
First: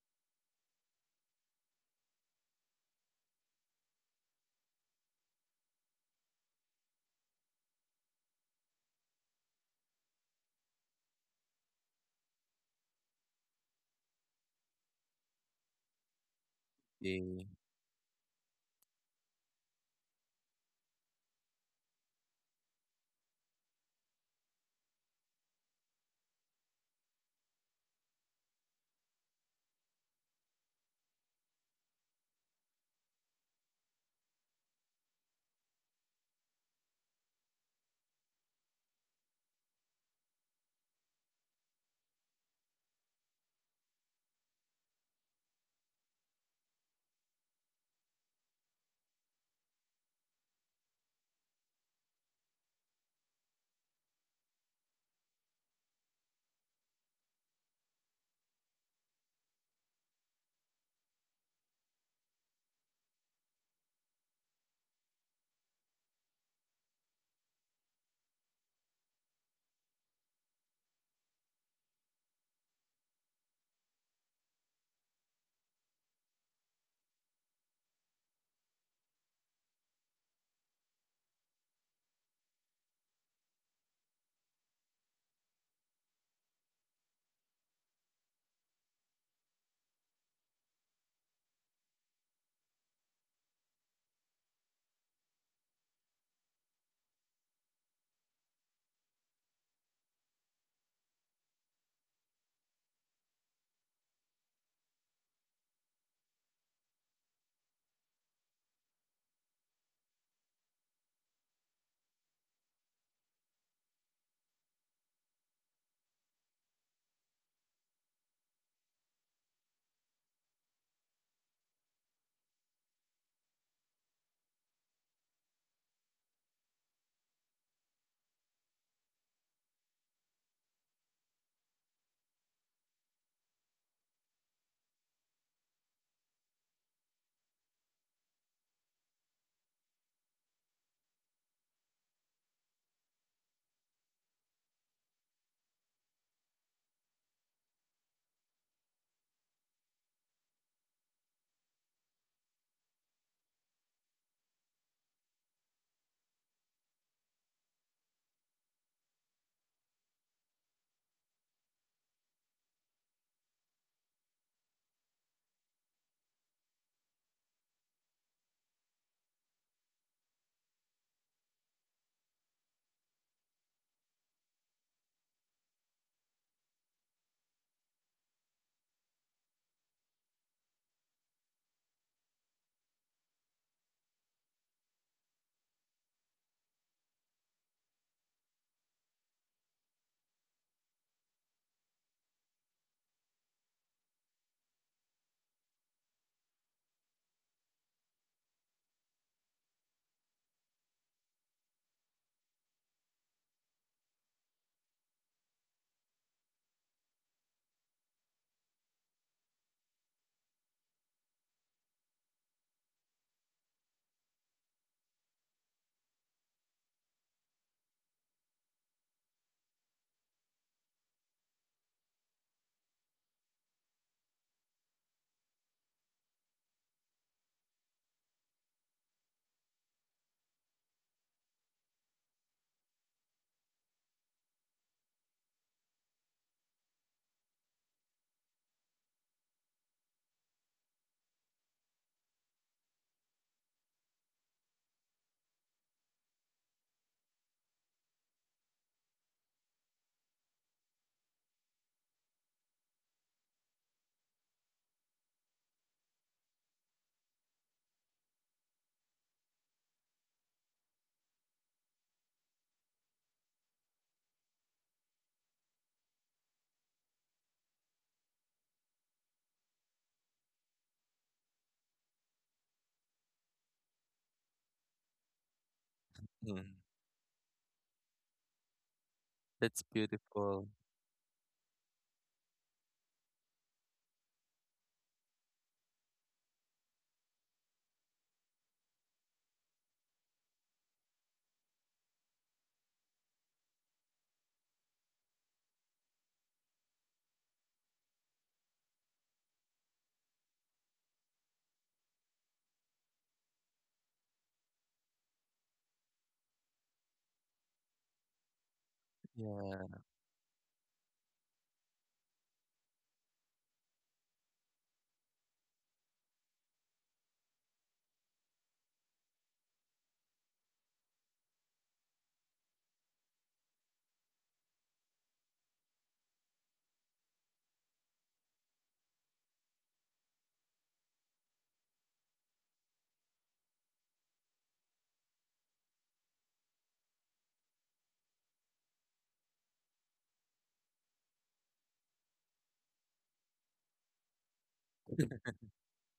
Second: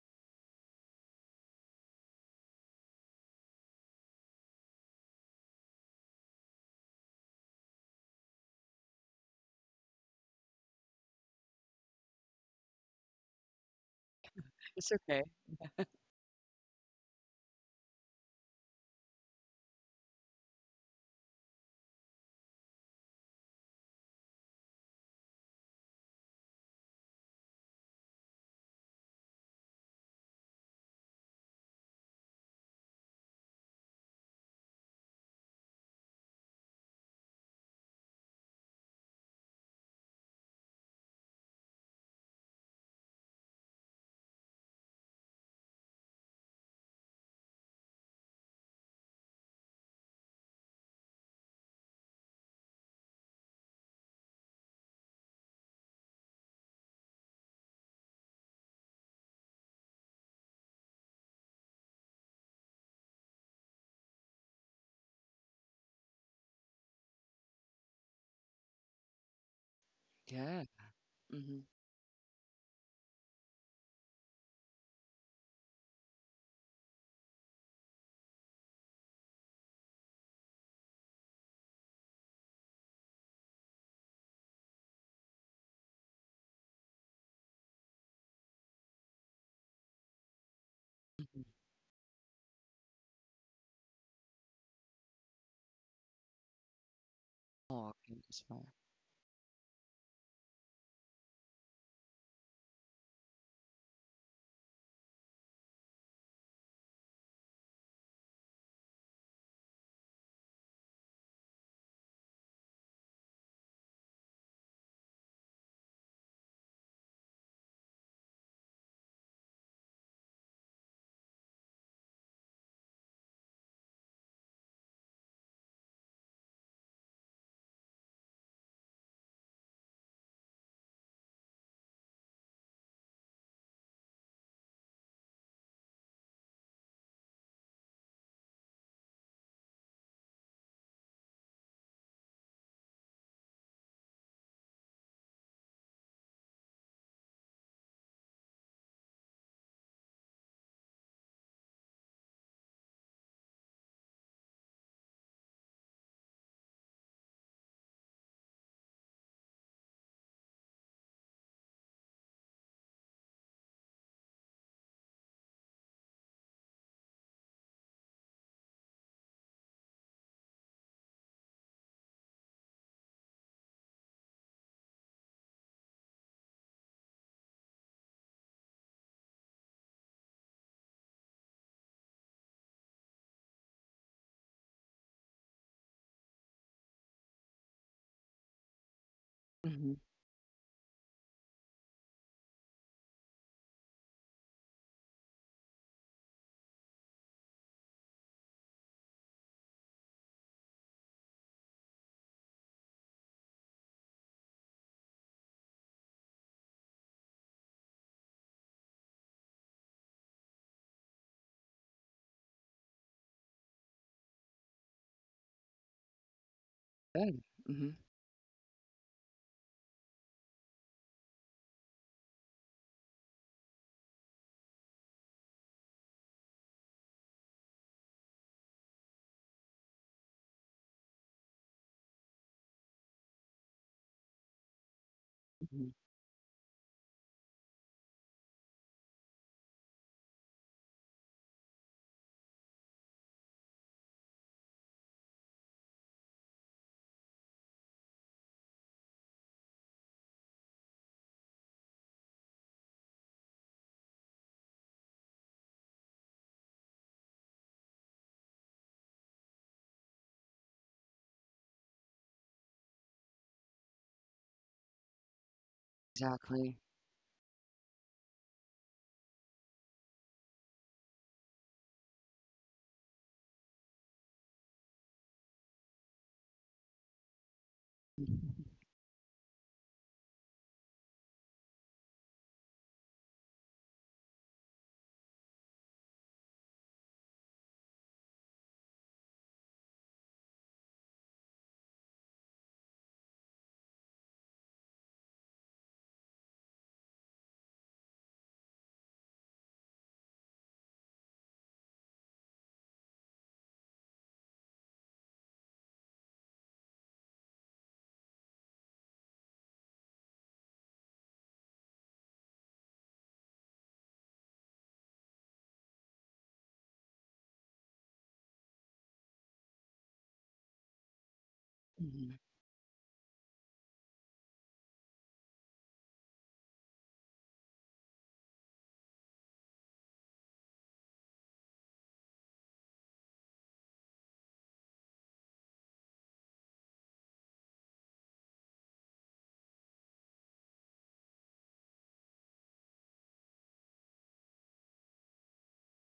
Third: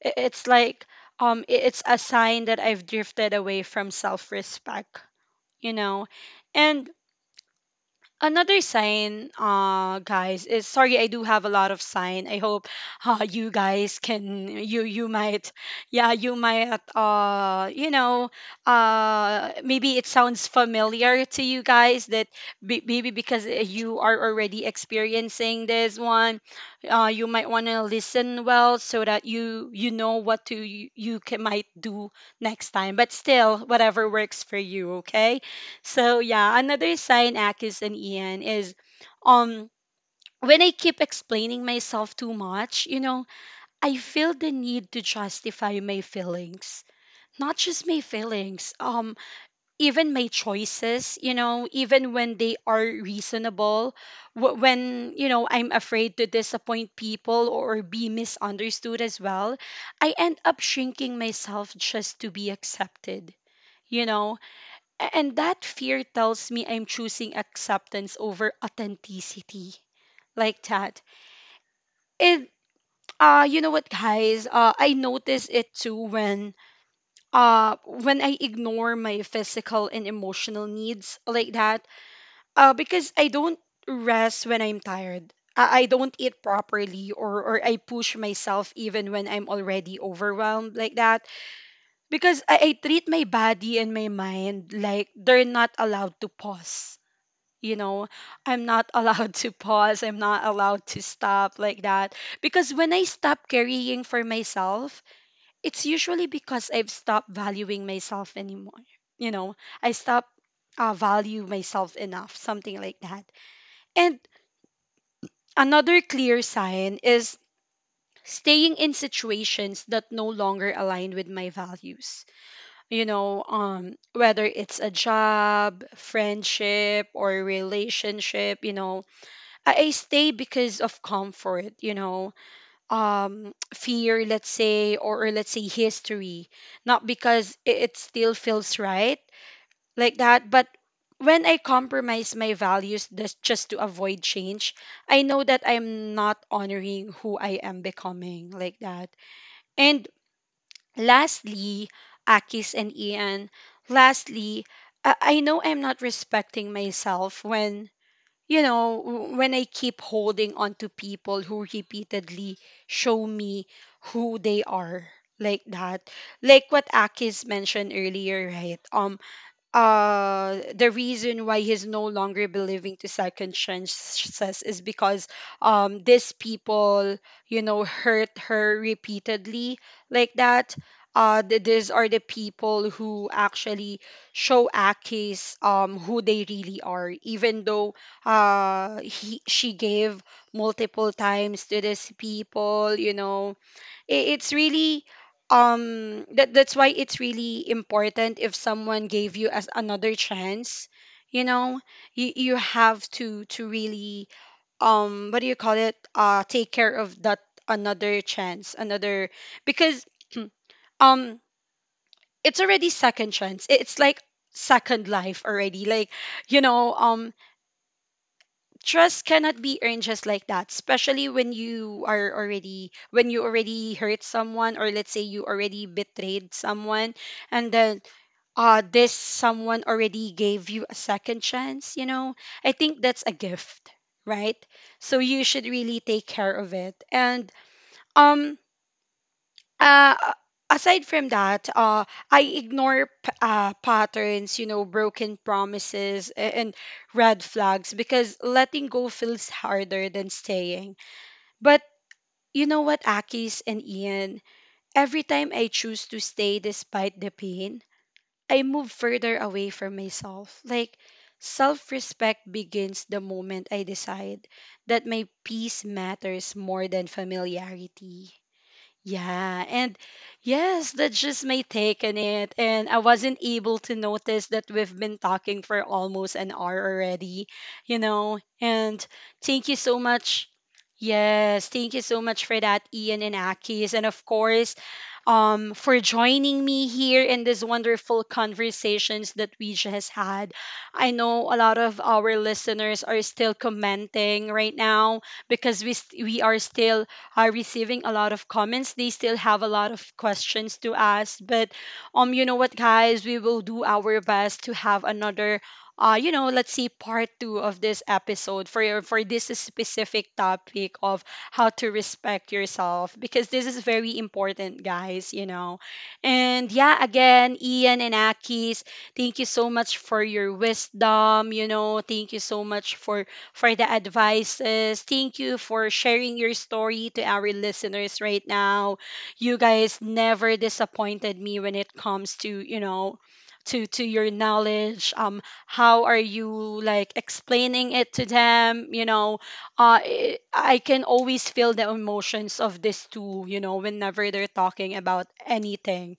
I- It's like, it's a sign that I've drifted away from self respect, you know. And another sign, guys, is, sorry, I do have a lot of sign. I hope you guys can, you
It's
you
okay.
might, yeah, you might
Yeah.
you know, maybe it sounds familiar to you guys, that maybe because, you are already experiencing this one, you might want to listen well so that you know what to, you can might do next time. But still, whatever works for you, okay? So yeah, another sign, Akis and Ian, is um when I keep explaining myself too much, you know, I feel the need to justify my feelings. Not just my feelings, even my choices, you know, even when they are reasonable, when, you know, I'm afraid to disappoint people or be misunderstood as well, I end up shrinking myself just to be accepted, you know? And that fear tells me I'm choosing acceptance over authenticity, like
Yeah.
that.
Mm-hmm.
It, you know what, guys, I notice it too when, when I ignore my physical and emotional needs, like that. Because I don't rest when I'm tired. I don't eat properly, or I push myself even when I'm already overwhelmed, like that.
Hmm.
Because I treat my body and my mind like they're not allowed to pause, you
Oh,
know,
okay, that's
I'm
fine.
not allowed to pause, I'm not allowed to stop, like that. Because when I stop carrying for myself, it's usually because I've stopped valuing myself anymore, you know. I stop, value myself enough, something like that. And another clear sign is staying in situations that no longer align with my values, you know, whether it's a job, friendship, or relationship, you know, I stay because of comfort, you know, fear, let's say, or let's say history, not because it still feels right, like that. But when I compromise my values just to avoid change, I know that I'm not honoring who I am becoming, like that. And lastly, Akis and Ian, lastly, I know I'm not respecting myself when, you know, when I keep holding on to people who repeatedly show me who they are, like that, like what Akis mentioned earlier, right? The reason why he's no longer believing to second chances is because these people, you know, hurt her repeatedly, like that. These are the people who actually show Aki's who they really are, even though he, she
Mm-hmm.
gave multiple times to these people, you know. I- it's really that, that's why it's really important, if someone gave you as another chance, you know, you have to really, what do you call it, take care of that another chance, another, because um it's already second chance, it's like second life already, like, you know.
Good. Mm-hmm.
Trust cannot be earned just like that, especially when you are already, when you already hurt someone, or let's say you already betrayed someone, and then this someone already gave you a second chance, you know, I think that's a gift, right? So you should
Hmm.
really take care of it. And um uh, aside from that, I ignore patterns, you know, broken promises and red flags, because letting go feels harder than staying. But you know what, Akis and Ian, every time I choose to stay despite the pain, I move further away from myself. Like, self respect begins the moment I decide that my peace matters
Exactly.
more than familiarity. Yeah, and yes, that's just my take on it. And I wasn't able to notice that we've been talking for almost an
Mm.
hour already, you know.
Mm-hmm.
And thank you
That's
so much.
beautiful.
Yes, thank you so much for that, Ian and Akis. And of course, for joining me here in this wonderful conversations that we just had. I know a lot of our listeners are still commenting right now because we are still are receiving a lot of comments. They still have a lot of questions to ask. But you know what, guys? We will do our best to have another let's see part two of this episode for your for this
Yeah.
specific topic of how to respect yourself because this is very important, guys, you know. And yeah, again, Ian and Akis, thank you so much for your wisdom, you know, thank
Mm-hmm.
you so much for the advices. Thank you for sharing your story to our listeners right now. You guys never disappointed me when it comes to, you know, to your knowledge. How are you like explaining it to them, you know? I can always feel the emotions of these two, you know, whenever they're talking about anything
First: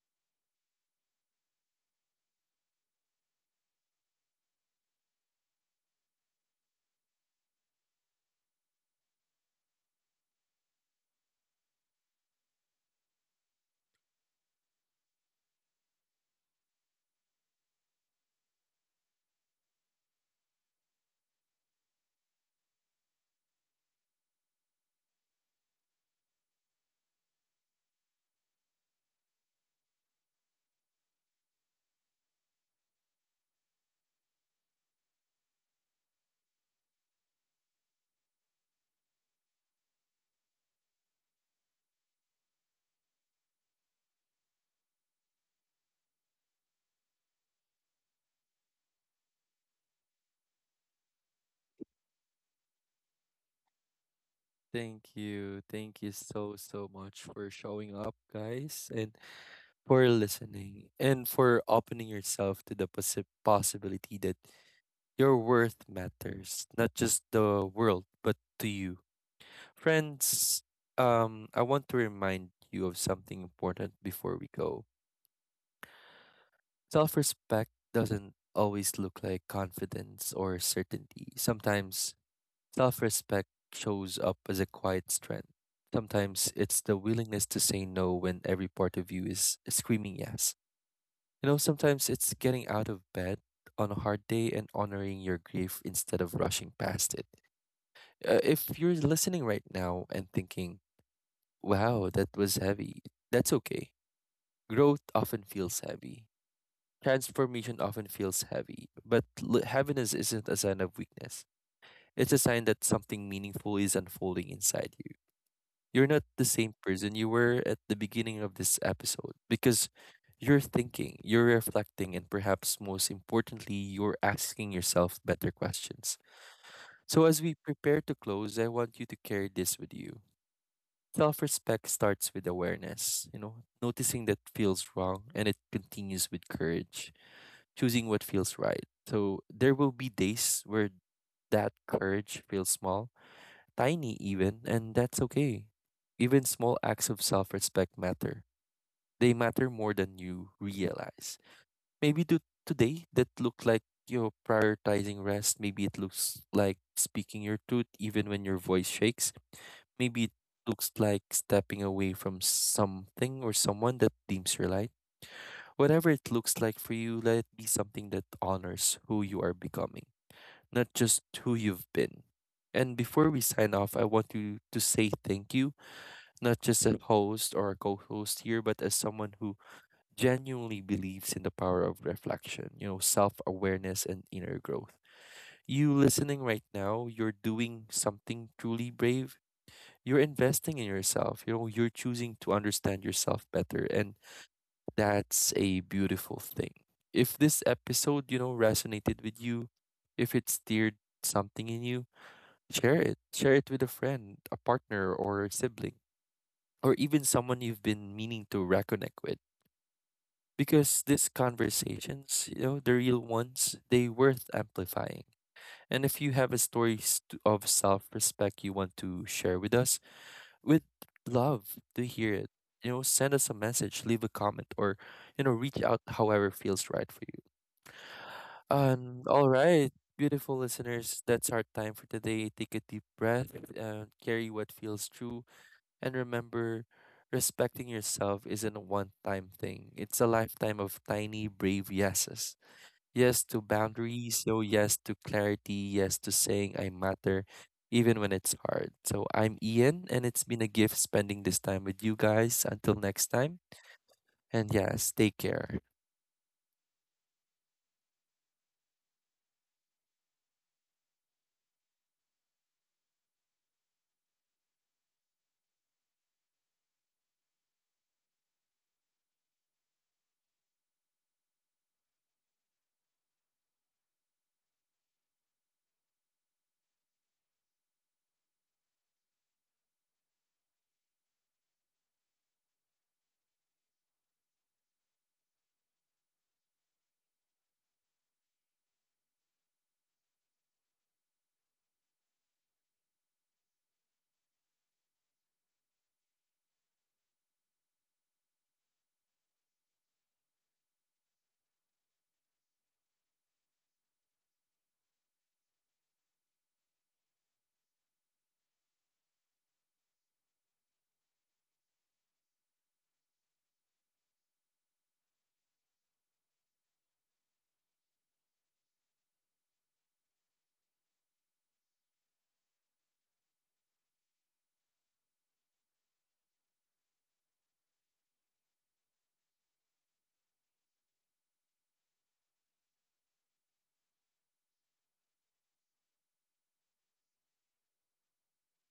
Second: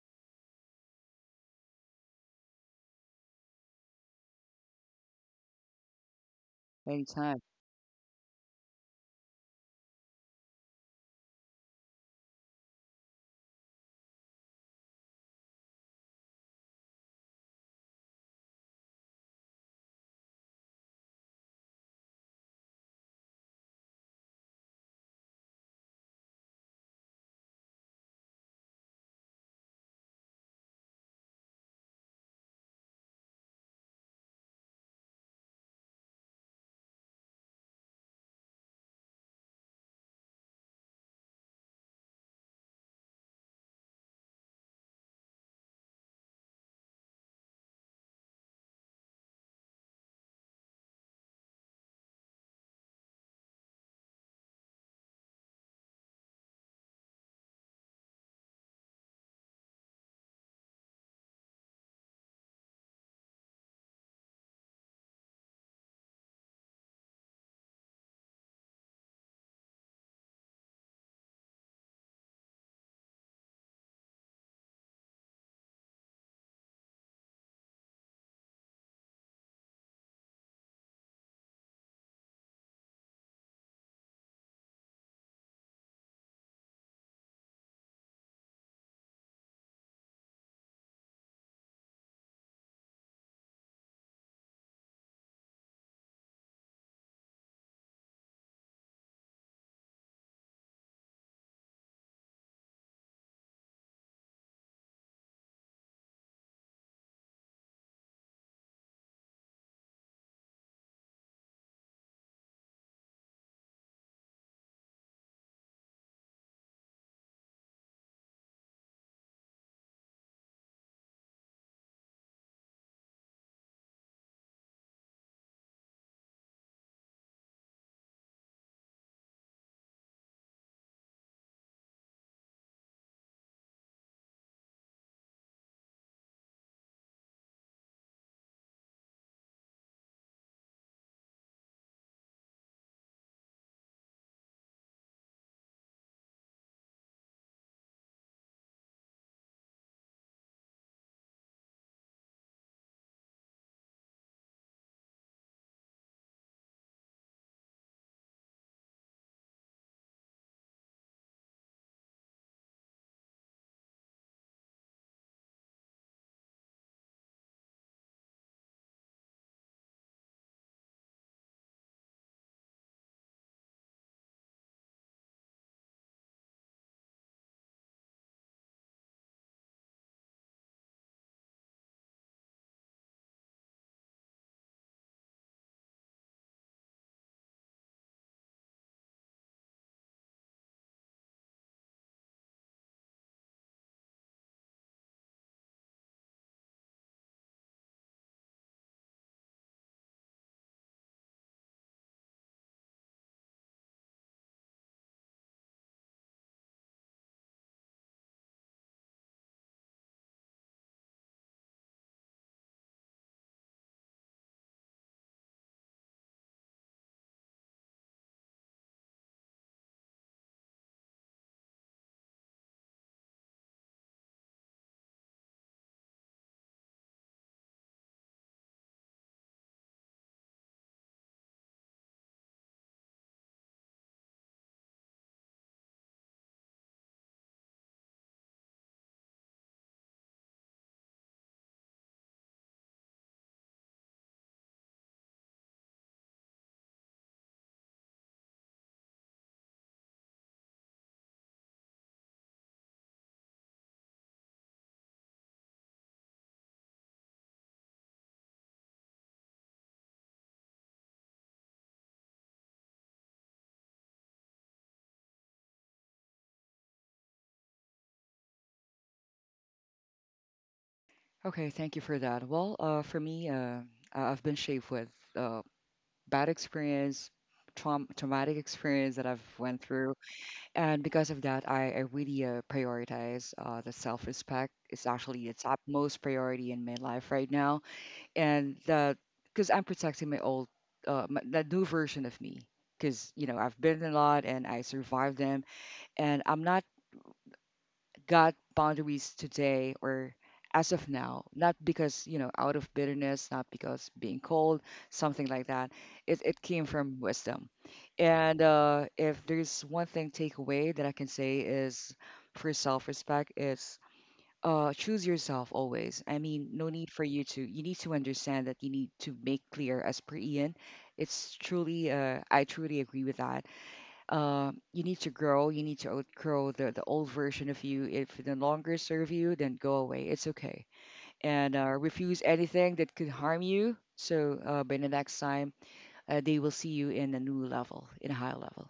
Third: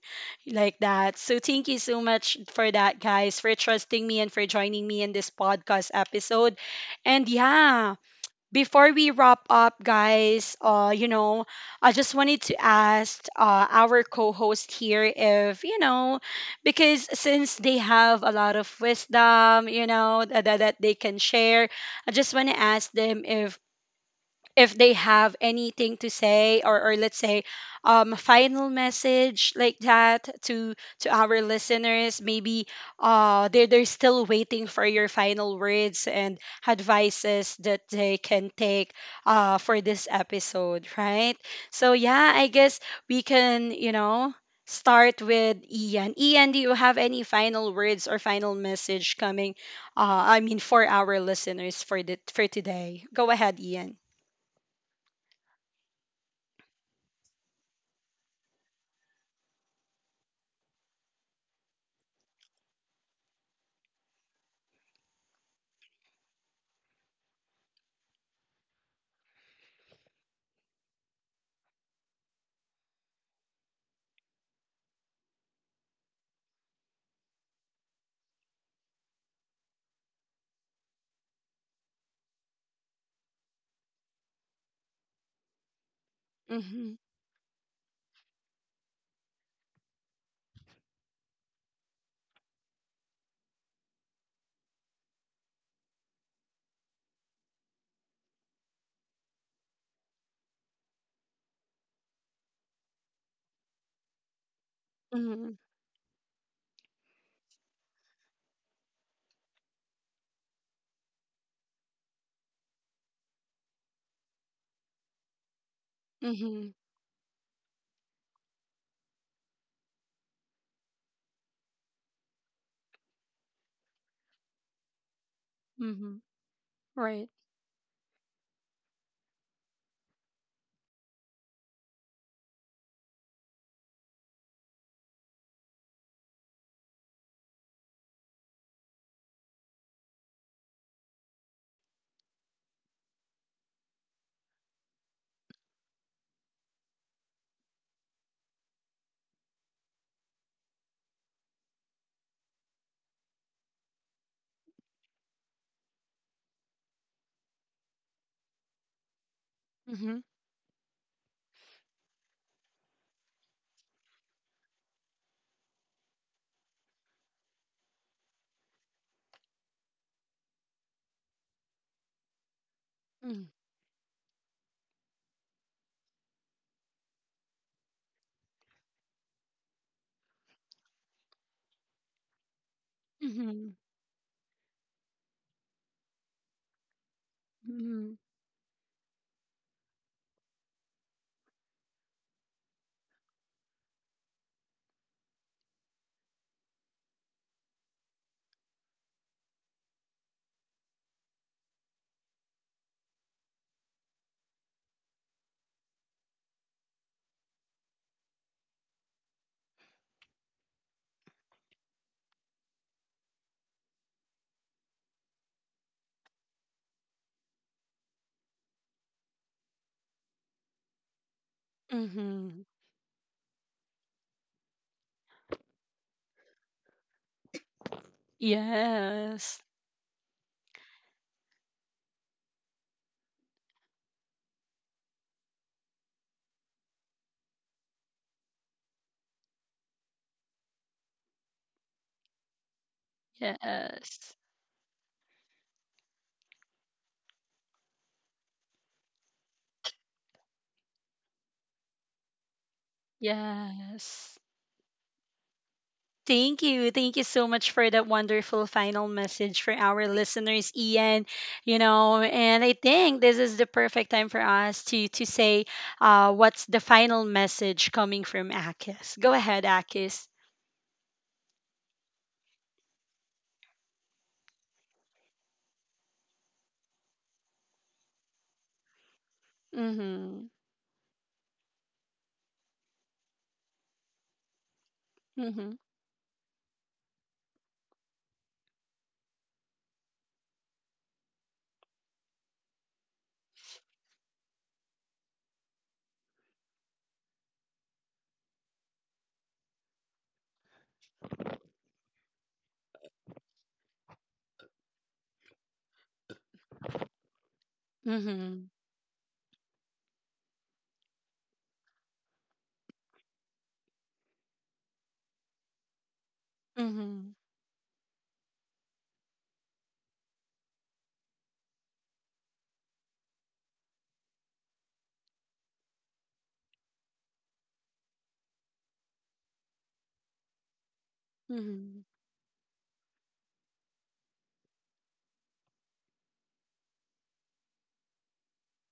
like that. So thank you so much for that, guys, for trusting me and for joining me in this podcast episode. And
Anytime.
yeah, before we wrap up, guys, I just wanted to ask our co-host here if, you know, because since they have a lot of wisdom, you know, that they can share, I just want to ask them if they have anything to say, or let's say a final message like that to our listeners. Maybe they're still waiting for your final words and advices that they can take for this episode, right? So yeah, I guess we can, you know, start with Ian. Ian, do you have any final words or final message coming I mean for our listeners for the for today? Go ahead, Ian.
Thank you. Thank you so, so much for showing up, guys, and for listening and for opening yourself to the possibility that your worth matters, not just the world, but to you. Friends, I want to remind you of something important before we go. Self respect doesn't always look like confidence or certainty. Sometimes self respect shows up as a quiet strength. Sometimes it's the
Mhm.
willingness to say no when every part of you is screaming yes. You know, sometimes it's getting out of bed on a hard day and honoring your grief instead of rushing past it. If you're listening right now and thinking, wow, that was heavy, that's okay. Growth often
Mhm.
feels heavy. Transformation often feels heavy, but heaviness isn't a sign of weakness. It's a sign that something meaningful is unfolding inside you. You're not the same
Mhm.
person you were at the beginning of this episode because you're thinking, you're reflecting, and perhaps most importantly, you're asking yourself better questions.
Mhm.
So,
Right.
as we prepare to close, I want you to carry this with you. Self respect starts with awareness, you know, noticing that feels wrong, and it continues with courage, choosing what feels right. So, there will be days where that courage feels small, tiny even, and that's okay. Even small acts of self respect matter. They matter more than you realize. Maybe do today that look like you're prioritizing rest. Maybe it looks like speaking your truth even when your voice shakes.
Mhm.
Maybe it looks like stepping away from something or someone that dims your light. Whatever it looks like for you, let it be something that honors who you are becoming, not just who you've been. And before we
Mhm.
sign off, I want you to say thank you, not just as host or a co-host here, but as someone who genuinely believes in the power of reflection, you know,
Mhm.
self-awareness and inner growth. You listening right now, you're doing
Mhm.
something truly brave. You're investing in yourself. You know, you're choosing to understand yourself better, and that's a beautiful thing. If this episode, you know, resonated with you, if it stirred something in you, share it. Share it with a friend, a partner, or a sibling, or even someone you've been meaning to reconnect with. Because these conversations, you know, the real ones, they worth amplifying. And if you have a story of self-respect you want to share with us, we'd love to hear it.
Mhm.
You know, send us a message, leave a comment, or you know, reach out however feels right for you. All
Yes.
right, beautiful listeners, that's our time for today. Take a deep breath and carry what feels true. And remember, respecting yourself isn't a one time thing, it's a lifetime of tiny, brave yeses. Yes to
Yes.
boundaries, so yes to clarity, yes to saying I matter, even when it's hard. So I'm Ian, and it's been a gift spending this time with you guys. Until next time,
Yes.
and yes, take care.
Thank you. Thank you so much for that wonderful final message for our listeners, Ian. You know, and I think this is the perfect time for us to say what's the final message coming from Akis. Go ahead, Akis.
Okay, thank you for that. Well, for me, I've been shaped with, uh, bad experience, traumatic experience that I've went through.
Mm-hmm.
And because of that, I really, prioritize, the self respect. It's actually the
Mm-hmm.
top most priority in my life right now, and that because I'm protecting my old, that new version of me. Because, you know, I've been a lot and I survived them, and I'm not got boundaries today or as of now, not because, you know, out of bitterness, not because being cold, something like that. It came from wisdom. And,
Mm-hmm.
if there's one thing takeaway that I can say is for self respect is, choose yourself always. I mean, no need for
Mm-hmm.
you to, you need to understand that you need to make clear, as per Ian, it's truly, I truly agree with that, you need to grow. You need to outgrow the old version of you. If it no longer serve you, then go away. It's okay. And,
Mm-hmm.
refuse anything that could harm you. So, by the next time, they will see you in a new level, in a high level.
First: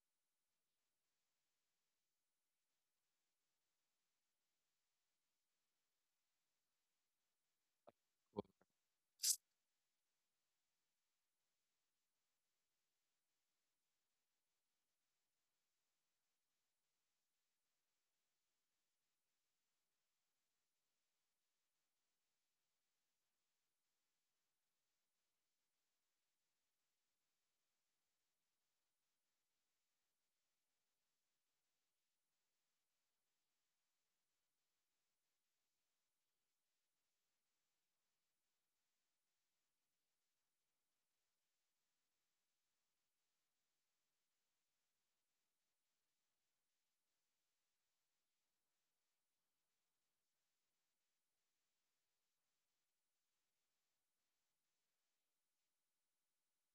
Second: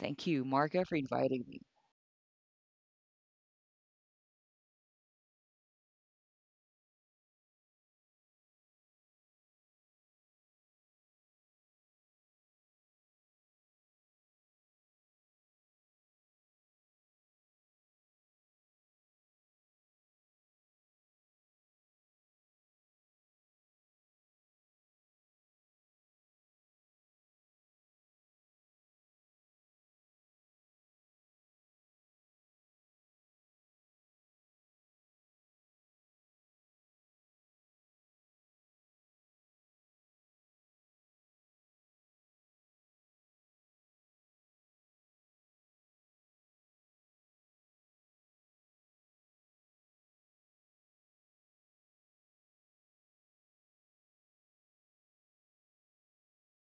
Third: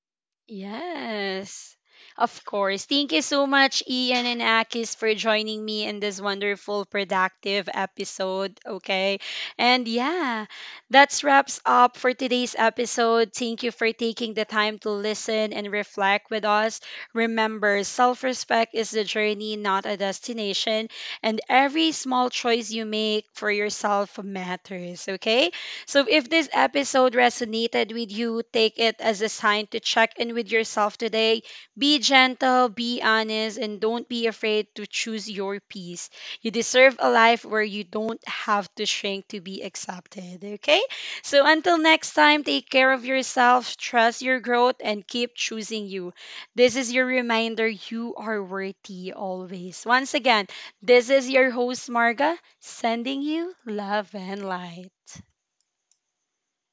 Thank you, Marga, for inviting me.
Yes, of course. Thank you so much, Ian and Akis, for joining me in this wonderful, productive episode. Okay. And yeah, that wraps up for today's episode. Thank you for taking the time to listen and reflect with us. Remember, self respect is the journey, not a destination. And every small choice you make for yourself matters. Okay. So if this episode resonated with you, take it as a sign to check in with yourself today. Be gentle, be honest, and don't be afraid to choose your peace. You deserve a life where you don't have to shrink to be accepted, okay? So until next time, take care of yourself, trust your growth, and keep choosing you. This is your reminder you are worthy always. Once again, this is your host, Marga, sending you love and light.